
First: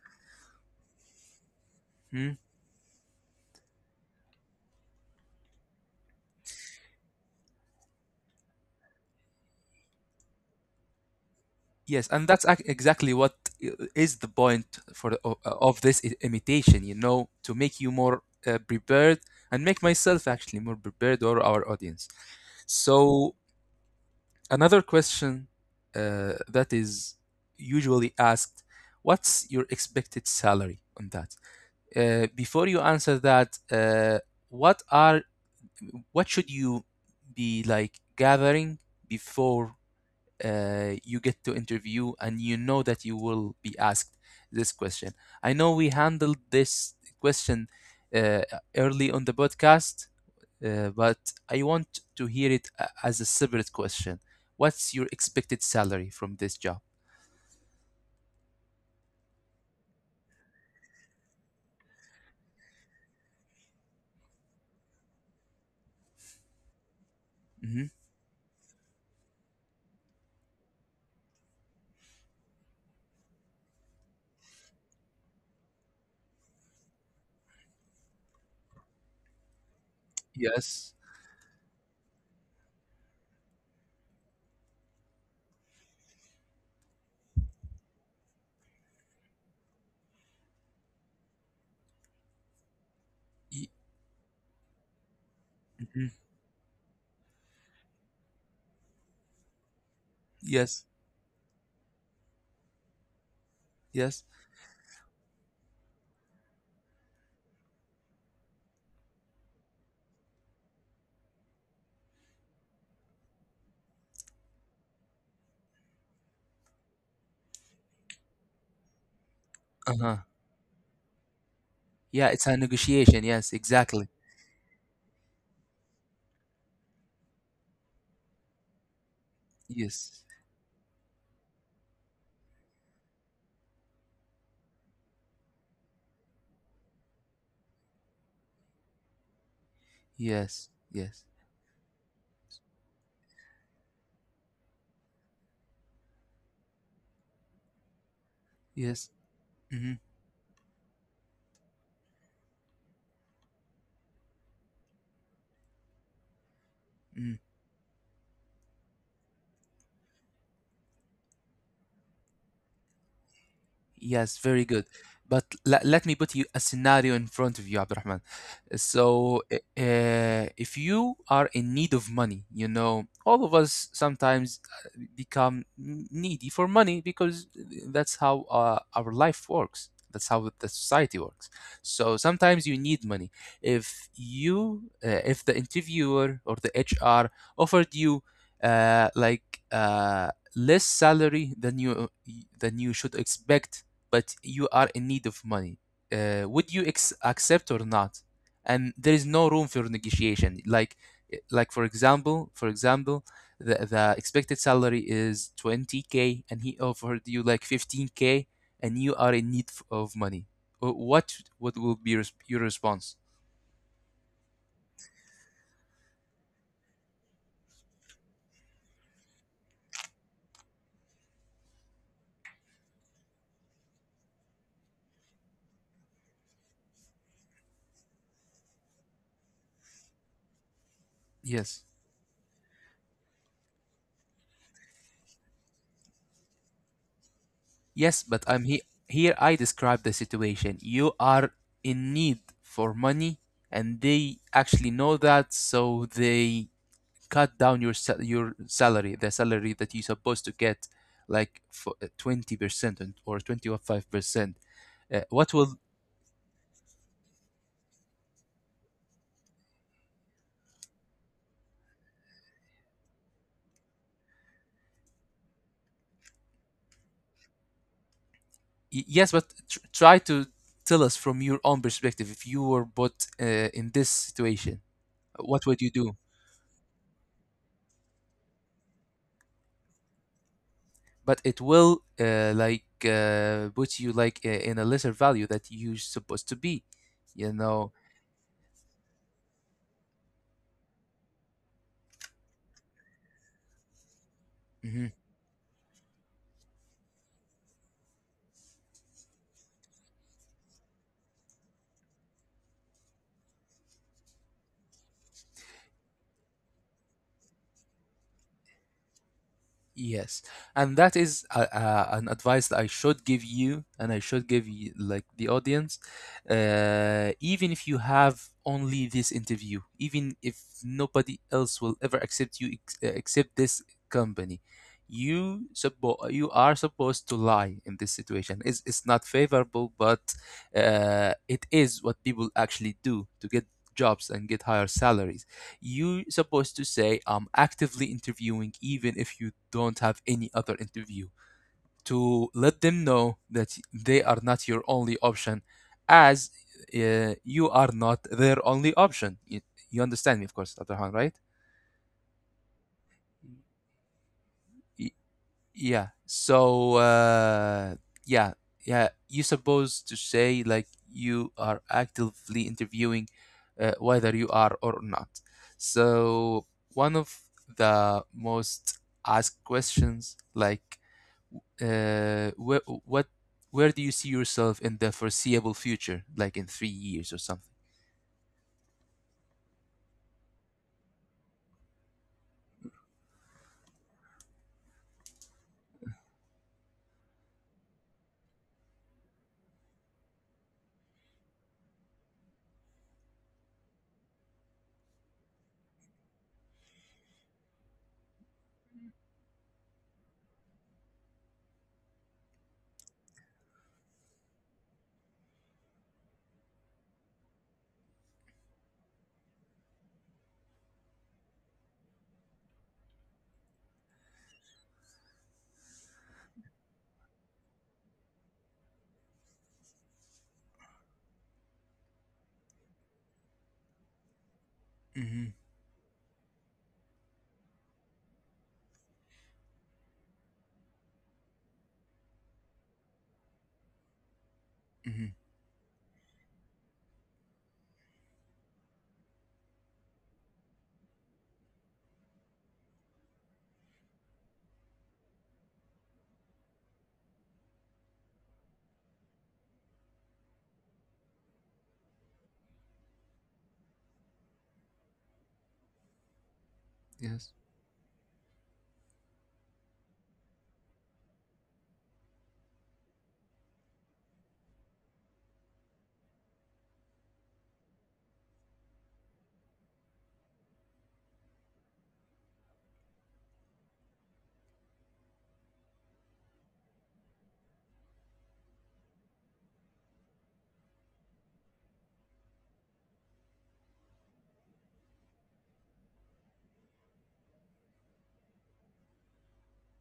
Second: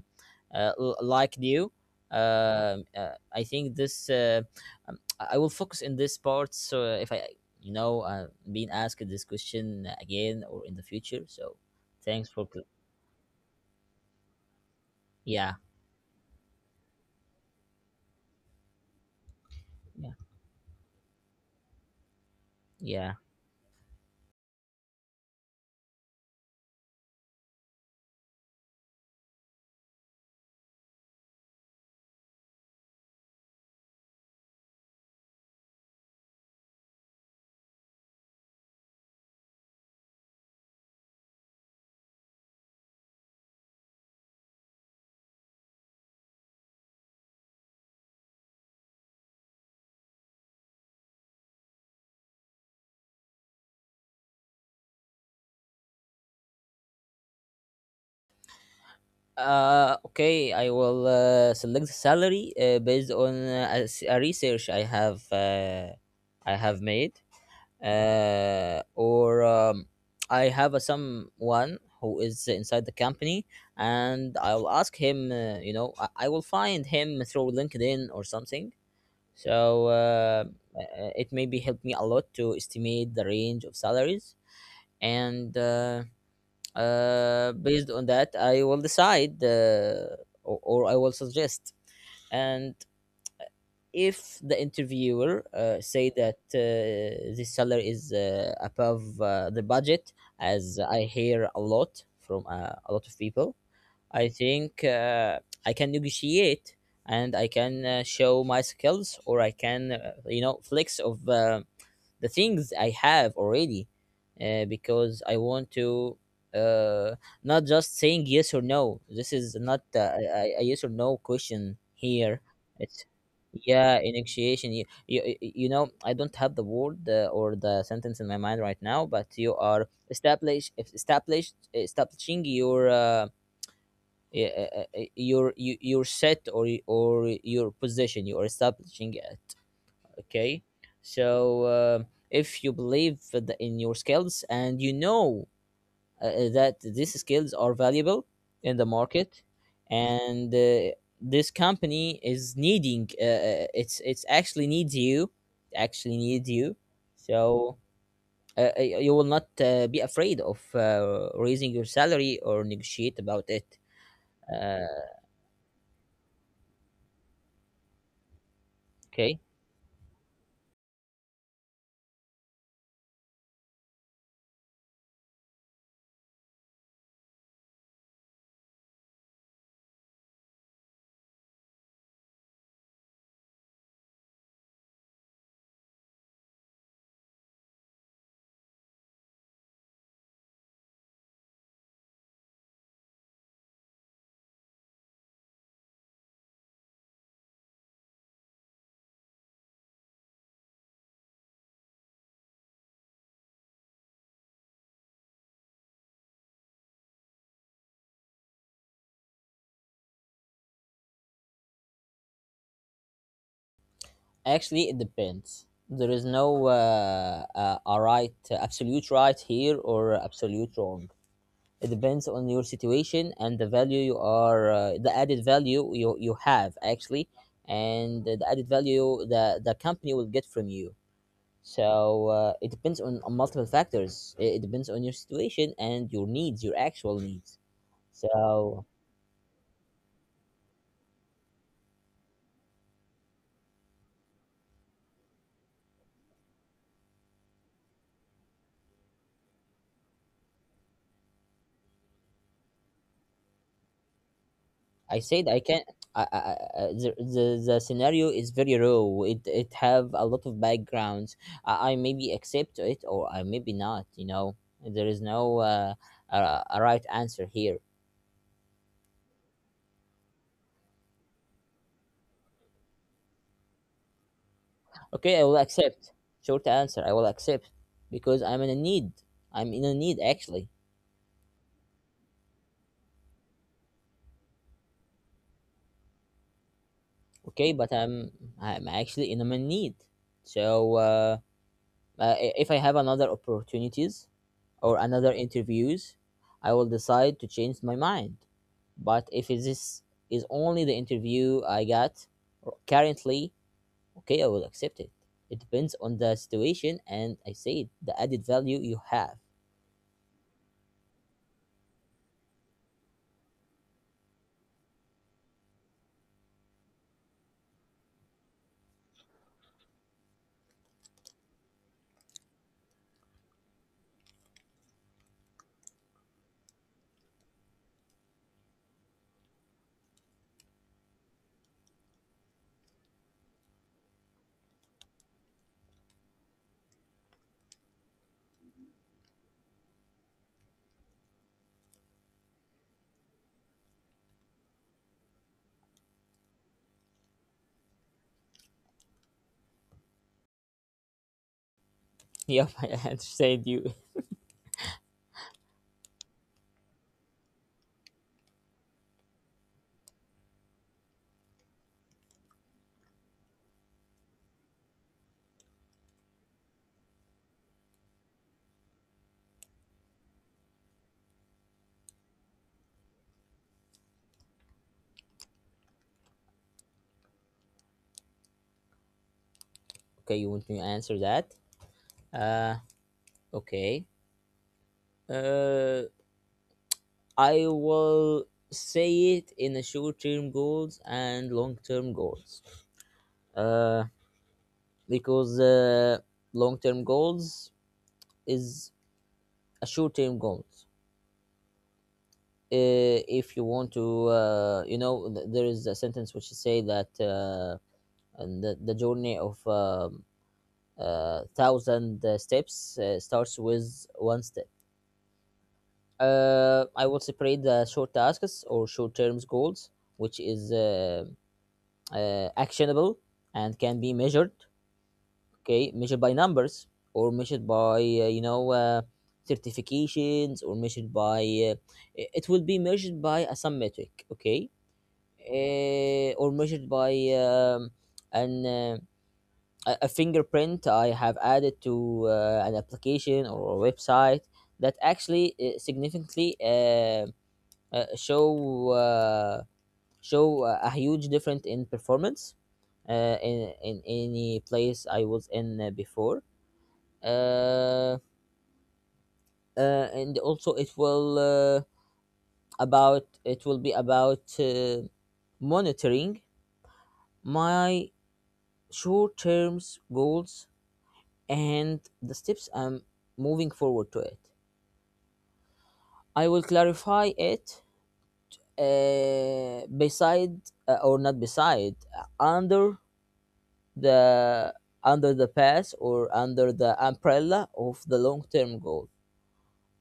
S1: uh, l- like you.
S2: mhm.
S1: I think this. I will focus in this part. So if I, you know, being asked this question again or in the future, so
S2: Yes,
S1: thanks
S2: and that's
S1: for. cl-
S2: exactly what is the point for
S1: Yeah,
S2: of this imitation, you know, to make you more prepared and make
S1: yeah,
S2: myself actually more prepared, or our audience.
S1: yeah.
S2: So, another question that is usually asked, what's your expected salary on that? Before you answer that, what are, what should you be like gathering before you get to interview and you know that you will be asked this question. I know we handled this question, uh, early on the podcast, but I want to hear it as a separate question. What's your expected salary from this job?
S1: Okay, I will select the salary based on a research I have made,
S2: Hmm.
S1: or I have a someone who is inside the company, and I'll ask him. You know, I will find him through LinkedIn or something. So
S2: Yes.
S1: it maybe helped me a lot to estimate the range of salaries and based on that I will decide or or I will suggest. And
S2: Y-
S1: if the interviewer
S2: mhm.
S1: say that the salary is above the budget, as
S2: Yes.
S1: I hear a lot from a lot of people,
S2: Yes.
S1: I think I can negotiate, and I can show my skills, or I can, you know, flex of the things I have already, because I want to uh, not just saying yes or no. This is not
S2: Uh-huh.
S1: a yes or no question
S2: Yeah,
S1: here.
S2: it's a
S1: It's,
S2: negotiation. Yes,
S1: yeah,
S2: exactly.
S1: in negotiation. You you know, I don't have the word or the sentence in my mind right now, but you are
S2: Yes.
S1: establishing your, yeah, your your set, or or your position, you are establishing it. Okay,
S2: Yes. Yes.
S1: so if you believe in your skills, and you know that these skills are valuable in the
S2: Yes.
S1: market,
S2: Mm-hmm.
S1: and this company is needing, it's actually needs you, actually needs you.
S2: Mm-hmm.
S1: So you will not be afraid of raising your salary or negotiate about it.
S2: Yes, very good.
S1: uh,
S2: But let me put you a scenario in front of you, Abdurrahman.
S1: okay.
S2: So, if you are in need of money, you know, all of us sometimes become needy for money, because eh, that's how our life works. That's how the society works. So sometimes you need money. If you, if the interviewer or the HR offered you less salary than you, than you should expect, but you are in need of money. Would you accept or not? And there is no room for negotiation. Like for example, the expected salary is 20k, and he offered you like 15k, and you are in need of money. What what will be your response?
S1: Actually, it depends. There is no a right, absolute right here or absolute wrong. It depends on your situation and the value you are, the added value you, you have actually, and the added value that the company will get from you.
S2: Yes,
S1: So it depends on multiple factors. It depends on your situation and your needs, your actual needs.
S2: yes, but I'm
S1: So
S2: here, I describe the situation. You are in need for money, and they actually know that, so they cut down your salary, the salary that you're supposed to get, like for 20% or 20 or 5%.
S1: I said
S2: What
S1: I
S2: will,
S1: can. I, I, I- the, the scenario is very raw. It have a lot of backgrounds. I maybe accept it or I maybe not. You know, there is no a, a right answer here.
S2: yes, but try to tell us from your own perspective. If you were put in this situation,
S1: Okay, I will
S2: what would you
S1: accept.
S2: do?
S1: Short answer, I will accept because I'm in a need. I'm in a need actually.
S2: But it will put you like in a lesser value that you're supposed to be. You
S1: Okay,
S2: know.
S1: but I'm actually in a need. So if I have another opportunities or
S2: Mhm.
S1: another interviews, I will decide to change my mind. But if this is only the interview I got currently, okay, I will accept it. It depends on the situation, and I said the added value you have.
S2: Yes, and that is an advice that I should give you, and I should give you, like, the audience. Even if you have only this interview, even if nobody else will ever accept you except this company, you are supposed to lie in this situation. It's not favorable, but it is what people actually do to get jobs and get higher salaries. You supposed to say I'm actively interviewing, even if you don't have any other interview, to let them know that they are not your only option, as you are not their only option. You understand me, of course, Dr. Han, right?
S1: Yep, I understand you.
S2: Y- Yeah. So, yeah, yeah. You're supposed to say like you are actively interviewing, whether you are or not. So, one of the most asked questions, like, where, what, where do you see yourself in the foreseeable future, like in 3 years or something?
S1: Okay, you want me to answer that. uh okay uh I will say it in the short term goals and long term goals, uh because long-term goals is a short-term goal. If you want to, you know, there is a sentence which say that, and the journey of thousand steps starts with one step. I will separate the short tasks or short-term goals, which is actionable and can be measured.
S2: Mm-hmm.
S1: Okay, measured by numbers, or measured by, you know, certifications, or measured by uh, it will be measured by a some metric, okay,
S2: Mm-hmm.
S1: or measured by an a fingerprint I have added to an application or a website that actually significantly, uh, show uh, show a huge difference in performance in any place I was in before.
S2: Yes.
S1: uh, and also it will about it will be about monitoring my short term goals and the steps I'm moving forward to it. I will clarify it beside or not beside under the, under the pass, or under the umbrella of the long term goal.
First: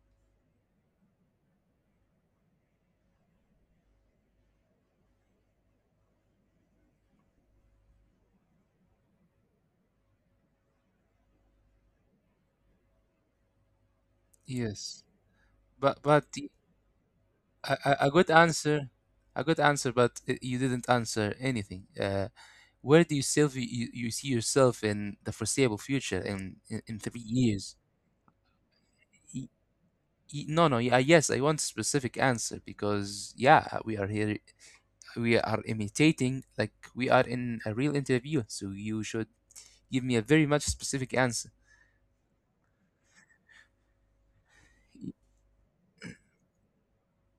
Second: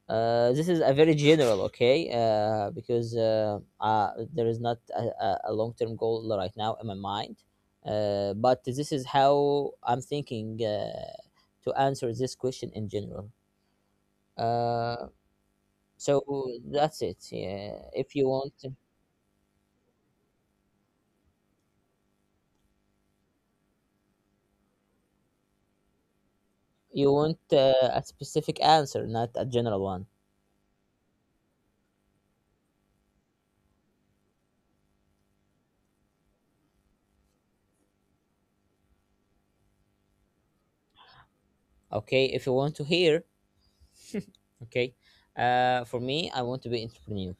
S1: This is a very general, okay? Because there is not a a long-term goal right now in my mind. But this is how I'm thinking to answer this question in general.
S2: Yes.
S1: Uh, so
S2: But the.
S1: that's it.
S2: A,
S1: Yeah. If you want,
S2: a good answer, but you didn't answer anything. Where do you self? You see yourself in the foreseeable future in
S1: you
S2: three
S1: want
S2: years?
S1: a specific answer, not a
S2: Y-
S1: general one.
S2: No, no, yeah, yes, I want specific answer, because yeah, we are here, we are imitating like we are in a real interview, so you should give me a very much specific answer.
S1: Okay. If you want to hear, okay.
S2: Y-
S1: For me, I want to be entrepreneur.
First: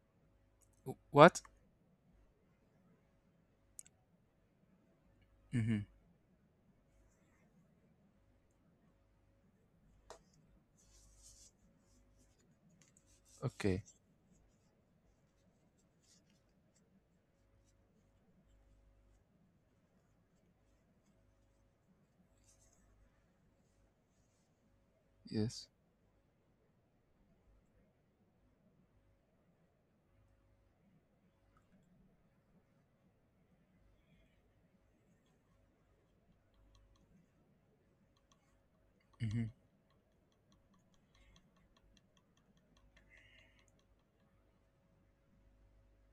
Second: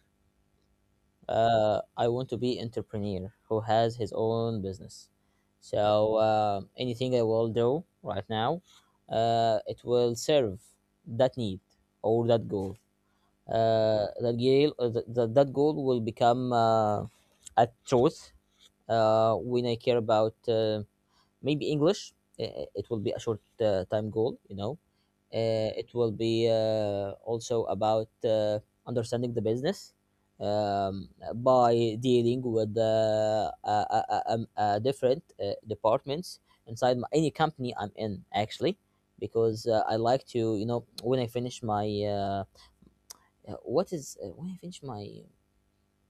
S2: What?
S1: Uh, I want to be entrepreneur who has his own business.
S2: Mm-hmm.
S1: So anything I will do right now, it will serve that need or that goal.
S2: Okay.
S1: Uh, that goal will become a truth when I care about, maybe English. It will be a short time goal, you know,
S2: Yes.
S1: it will be also about understanding the business, um, by dealing with a different departments inside my, any company I'm in actually,
S2: Mm-hmm.
S1: because I like to, you know, when I finish my what is when I finish my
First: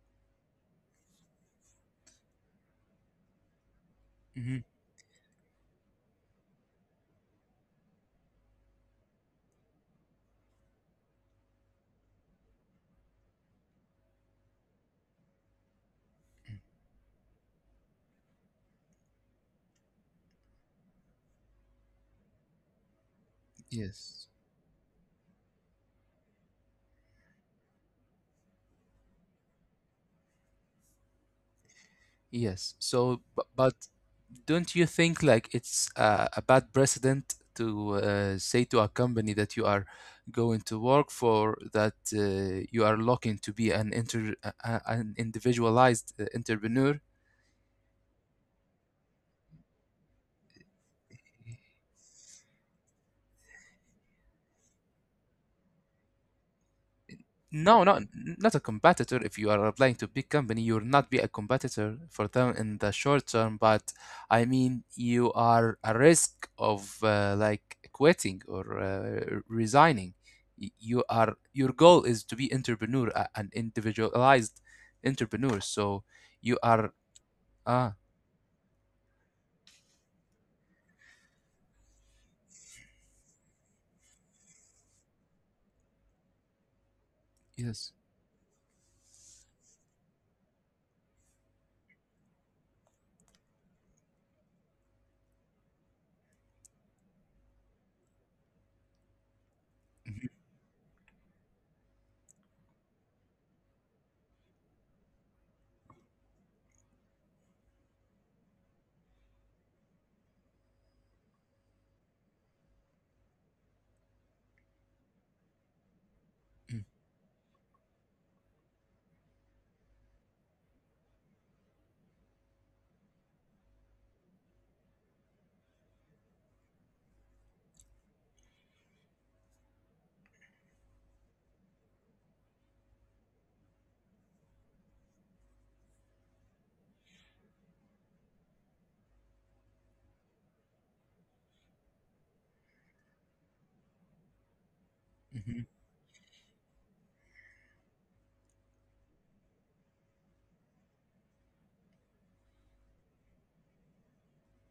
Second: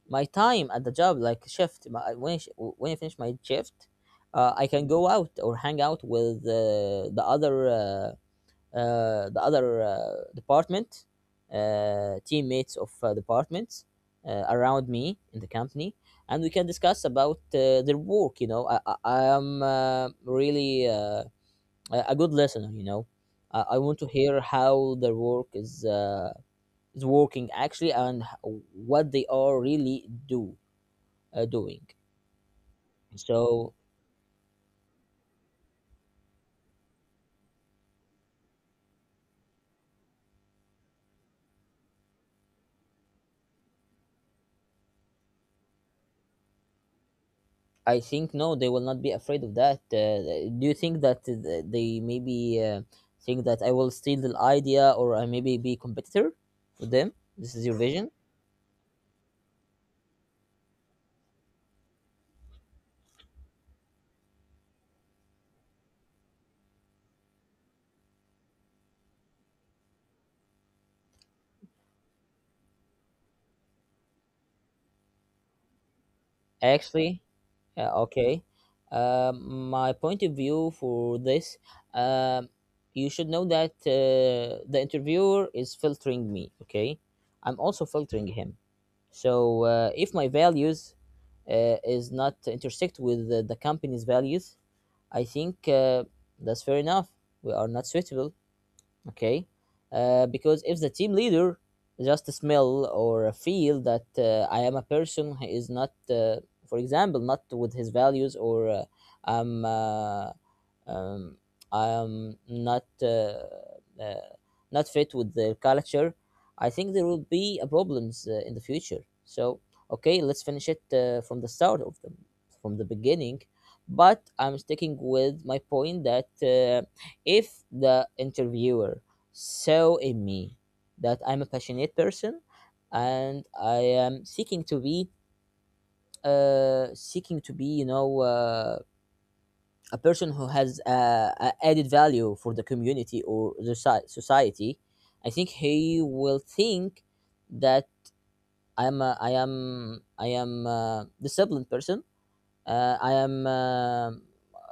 S1: my time at the job like when I, when I finish my shift,
S2: Mm-hmm.
S1: I can go out or hang out with the other department, teammates of departments around me in the company, and we can discuss about their work. You know, I am really a good listener. You know, I want to
S2: Yes.
S1: hear how their work is working actually, and what they are really do doing.
S2: Yes. So, but
S1: So
S2: don't you think like it's a bad precedent to say to a company that you are going to work for that you are looking to be an inter an individualized entrepreneur?
S1: I think no, they will not be afraid of that. Do you think that they maybe think that I will steal the idea, or I maybe be competitor with them? This is your
S2: No, not
S1: vision,
S2: not a competitor. If you are applying to big company, you will not be a competitor for them in the short term. But I mean, you are a risk of like quitting or resigning. You are, your goal is to be entrepreneur, an individualized entrepreneur. So you are
S1: actually. Yeah,
S2: ah,
S1: okay. My point of view for this, um, you should know that the interviewer is filtering me. Okay, I'm also
S2: yes,
S1: filtering him. So if my values is not intersect with the company's values, I think that's fair enough. We are not suitable, okay? Because if the team leader just smell or feel that I am a person who is not, for example, not with his values, or I'm uh, um, I am not uh, not fit with their culture, I
S2: mm,
S1: think there will be problems in the future. So okay, let's finish it from the start of them, from the beginning. But I'm sticking with my point that if the interviewer saw in me that I'm a passionate person and I am seeking to be uh, seeking to be. A person who has a added value for the community or the society. I think
S2: mhm,
S1: he will think that i'm a, i am I am a disciplined person. I am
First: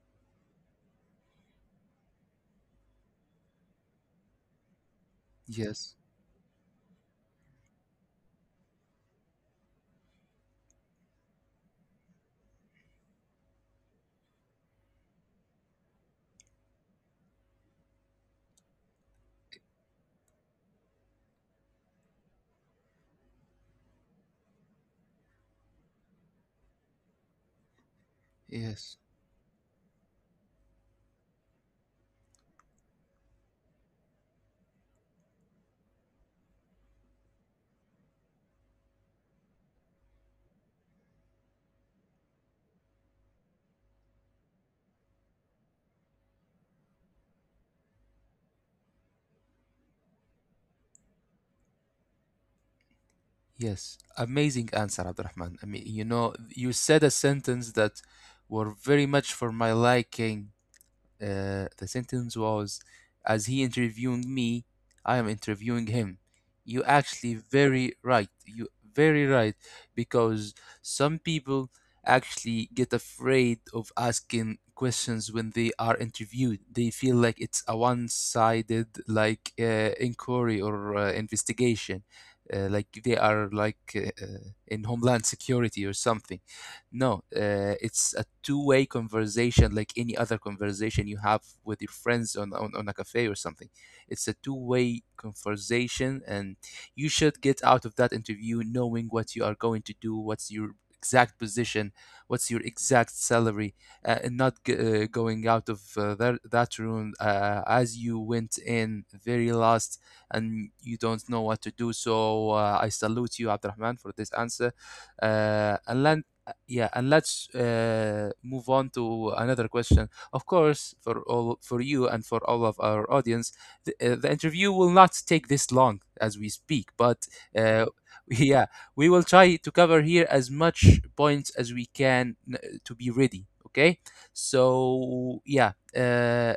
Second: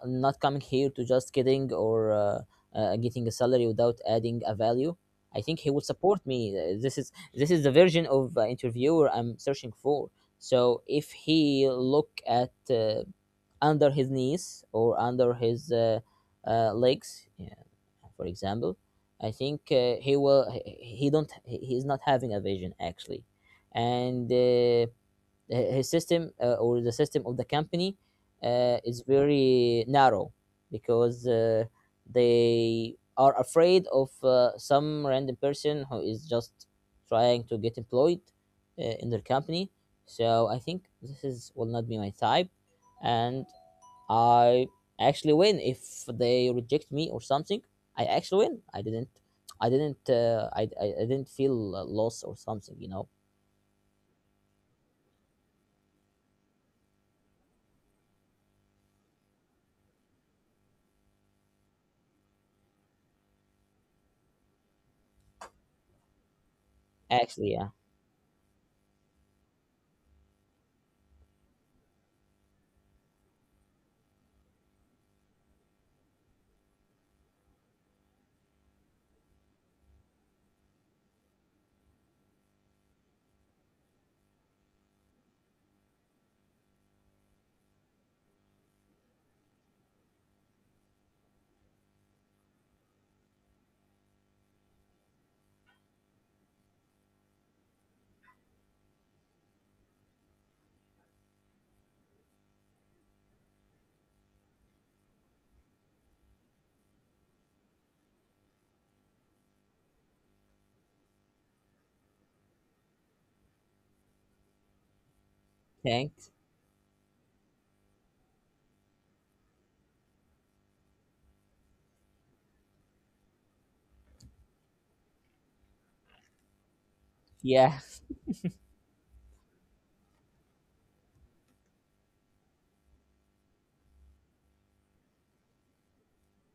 S1: not coming here to just kidding or getting a salary without adding a value. I think he would
S2: yes,
S1: support me. This is the version of interviewer I'm searching for. So if he look at under his knees or under his legs, yeah, for example, I think he will. He don't. He not having a vision actually. And. His system or the system of the company
S2: yes.
S1: is very narrow because they are afraid of some random person who is just trying to get employed in their company. So I think this is will not be my type, and I actually win if they reject me or something. I actually win. I didn't feel loss or something. You know.
S2: Yes, amazing answer, Abdurrahman. I mean, you know, you said a sentence that were very much for my liking. The sentence was, "As he interviewing me, I am interviewing him." You actually
S1: Actually, yeah.
S2: very right. You very right, because some people actually get afraid of asking questions when they are interviewed. They feel like it's a one-sided like inquiry or investigation, like they are like in Homeland Security or something. No, it's a two-way conversation, like any other conversation you have with your friends on a cafe or something. It's a two-way conversation, and you should get out of that interview knowing what you are going to do, what's your exact position, what's your exact salary, and not going out of that room as you went in very last, and you don't know what to do. So I salute you, Abdurrahman, for this answer. And
S1: Thanks.
S2: yeah, and let's move on to another question, of course, for all, for you and for all of our audience. The, the interview will not take this long as we speak, but
S1: Yeah.
S2: uh, yeah, we will try to cover here as much points as we can to be ready, okay? So yeah,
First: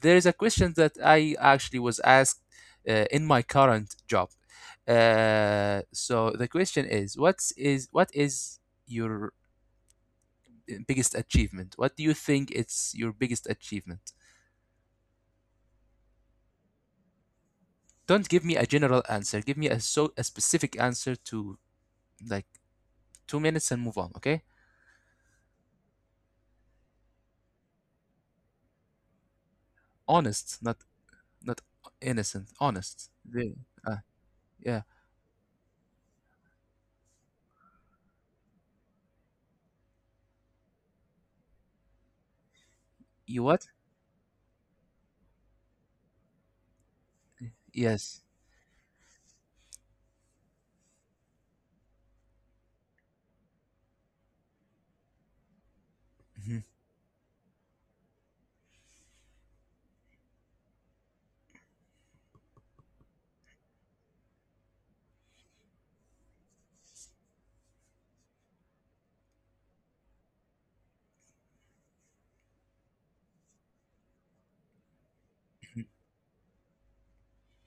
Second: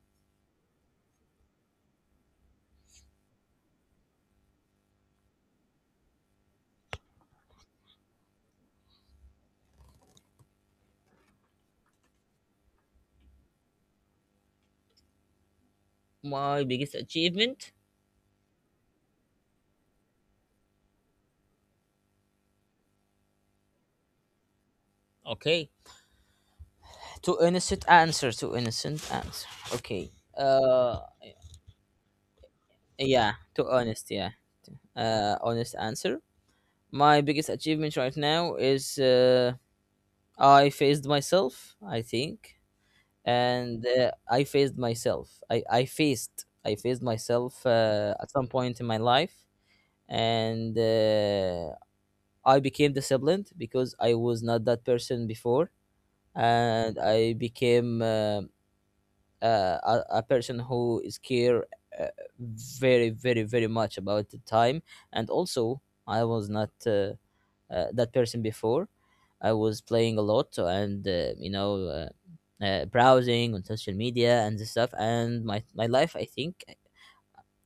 S2: there is a question that I actually was asked in my current job. So the question is, what is your biggest achievement? What do you think it's your biggest achievement?
S1: My biggest achievement?
S2: Don't give me a general answer. Give me a so a specific answer to like 2 minutes and move on. Okay,
S1: Okay. Too innocent answer. Too innocent answer. Okay.
S2: honest, not
S1: Uh,
S2: not innocent. Honest.
S1: yeah. Too
S2: Uh,
S1: honest. Yeah.
S2: yeah.
S1: Honest answer. My biggest achievement right now is I faced myself. I think,
S2: You what?
S1: and I faced myself. I faced myself
S2: Yes.
S1: at some point in my life, and I became disciplined because I was not that person before,
S2: Mhm.
S1: and I became. A person who is care uh, very very very much about the time, and also I was not that person before. I was playing a lot and browsing on social media and this stuff. And my
S2: Mhm.
S1: my life, I think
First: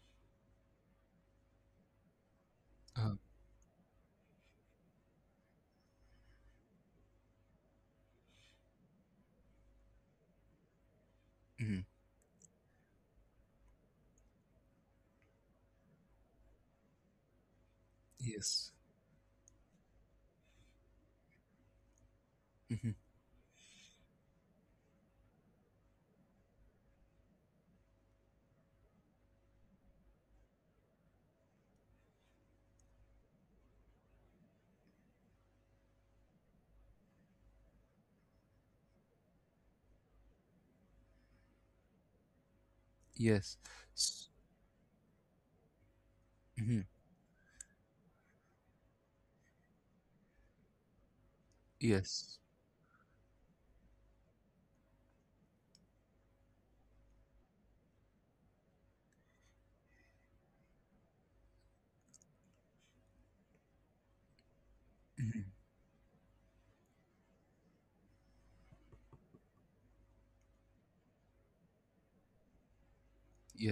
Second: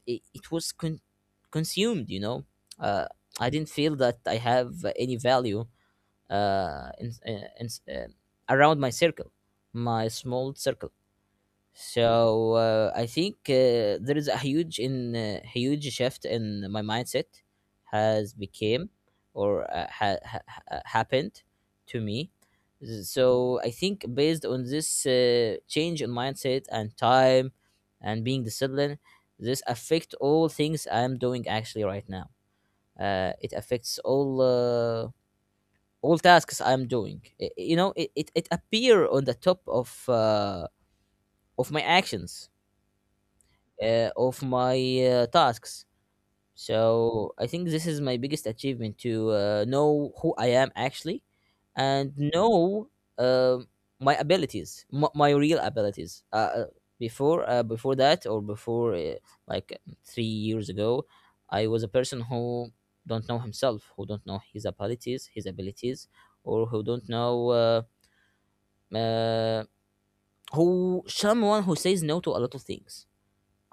S1: it was consumed, uh,
S2: uh,
S1: I didn't feel that I have any value uh, in, in, in, uh, around my circle, my small circle.
S2: mhm.
S1: So I think there is a huge in huge shift in my mindset has
S2: Yes.
S1: became or happened to me.
S2: Mhm.
S1: So I think based on this change in mindset and time and being disciplined, this affect all things I'm doing actually right now. It affects all tasks I'm doing. You know, it appear on the top of my actions
S2: Yes. S-
S1: of my tasks.
S2: mhm.
S1: So I think this is my biggest achievement, to know who I am actually and
S2: Yes.
S1: know um my abilities, my real abilities. Before that or before like 3 years ago, I was a person who don't know himself, who don't know his abilities,
S2: Mhm.
S1: his abilities, or who don't know uh, who someone who says no to a lot of things.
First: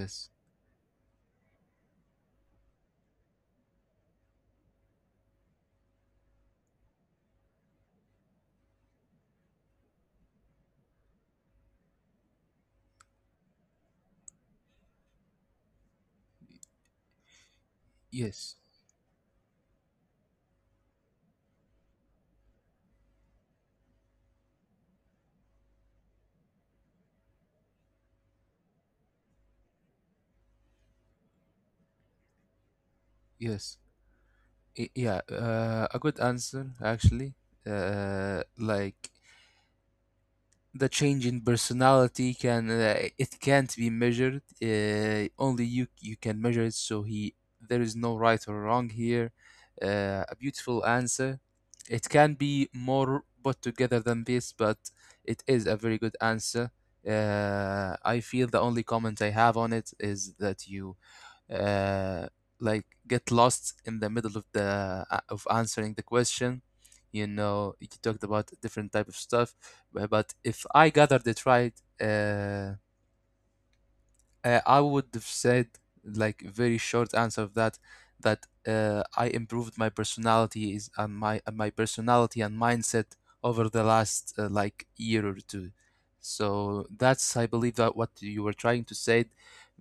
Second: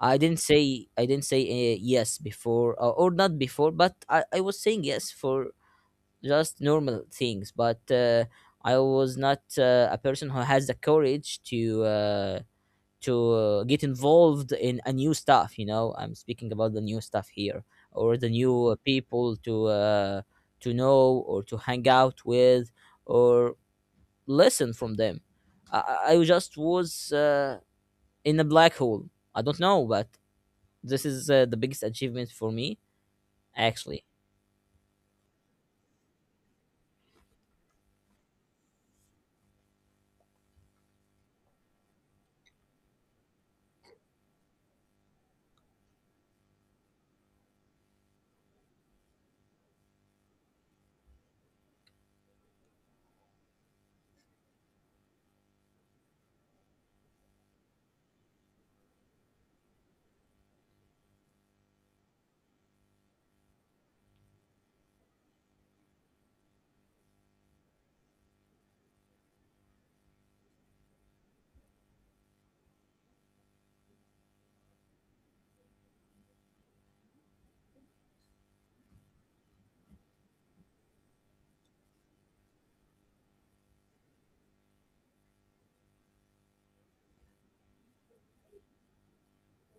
S1: I didn't say I didn't say yes before or not before, but I was saying yes for just normal things. But I was not a person who has the courage to get involved in a new stuff. You know, I'm speaking about the new stuff here, or the
S2: Yes.
S1: new people to know or to hang out with or listen from them. I just was in a black hole. I don't know, but this is the biggest achievement for me,
S2: Yes.
S1: actually.
S2: Yeah. A good answer actually. Like, the change in personality can, it can't be measured, only you you can measure it, so he there is no right or wrong here. Uh, a beautiful answer. It can be more put together than this, but it is a very good answer. Uh, I feel the only comment I have on it is that you uh, like get lost in the middle of the of answering the question. You know, you talked about different type of stuff, but if I gathered it right, uh, I would have said, like, very short answer of that, that I improved my personality and mindset over the last like year or two. So that's, I believe, that what you were trying to say.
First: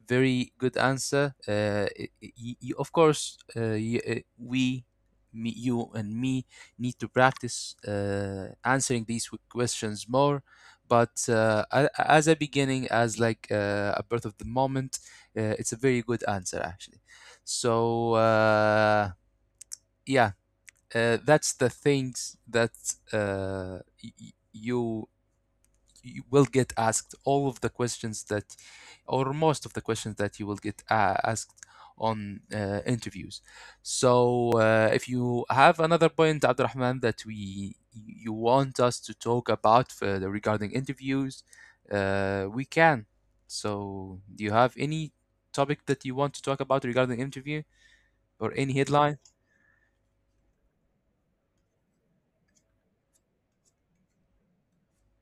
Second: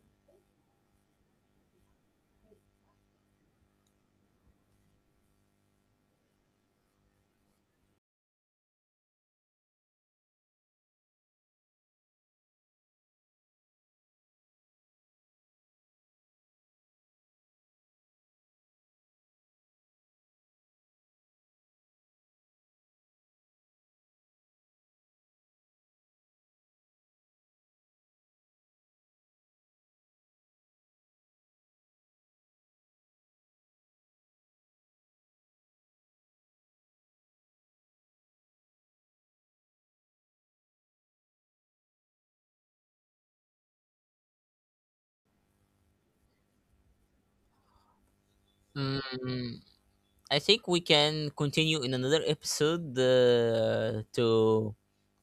S2: Very good answer. Of course, we, me, you, and me need to practice answering these questions more, but as a beginning, as like a birth of the moment, it's a very good answer actually. So yeah, that's the things that you you will get asked all of the questions that, or most of the questions that you will get asked on interviews. So if you have another point, Abdurrahman, that we you want us to talk about further regarding interviews, we can. So do you have any topic that you want to talk about regarding interview or any headline?
S1: Mm, I think we can continue in another episode to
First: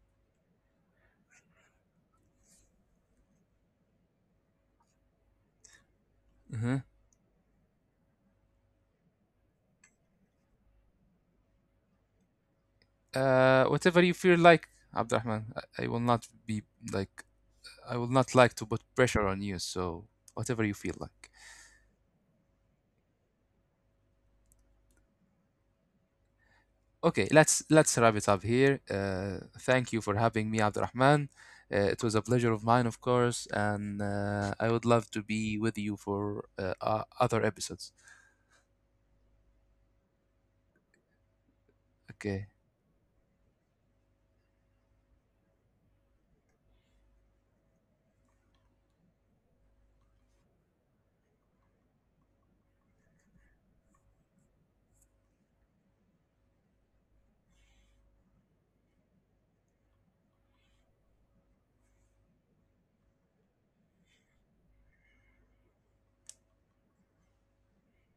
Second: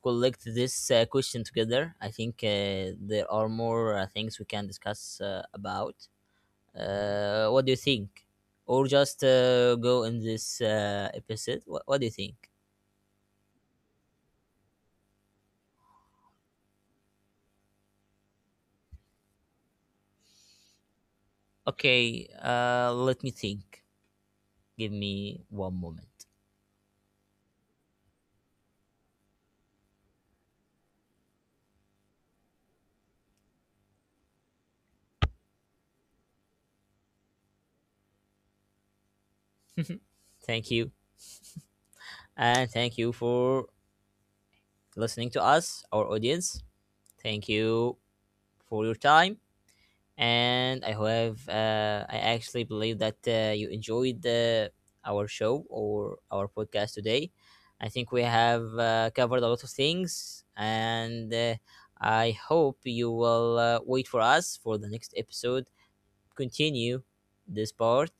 S1: collect this question together. I think there are more things we can discuss about.
S2: Mhm.
S1: What do you think? Or just go in this episode? What do you think?
S2: Whatever you feel like, Abdurrahman. I will not be like, I would not like to put pressure on you, so whatever you feel like.
S1: Okay, let me think. Give me one moment.
S2: Okay, let's wrap it up here. Thank you for having me, Abdurrahman. It was a pleasure of mine, of course, and I would love to be with you for o- other episodes.
S1: Thank you.
S2: Okay.
S1: And thank you for listening to us, our audience. Thank you for your time. And I have, I actually believe that you enjoyed our show or our podcast today. I think we have covered a lot of things, and I hope you will wait for us for the next episode. Continue this part.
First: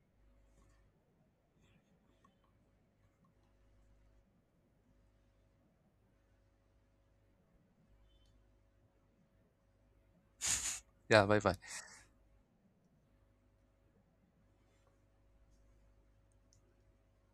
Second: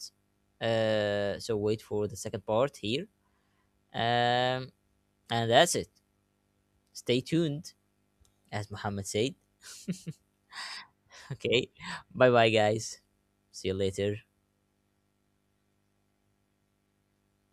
S1: So wait for the second part here. Um, and that's it. Stay tuned, as Muhammad said.
S2: yeah, bye bye.
S1: Okay. Bye bye, guys. See you later.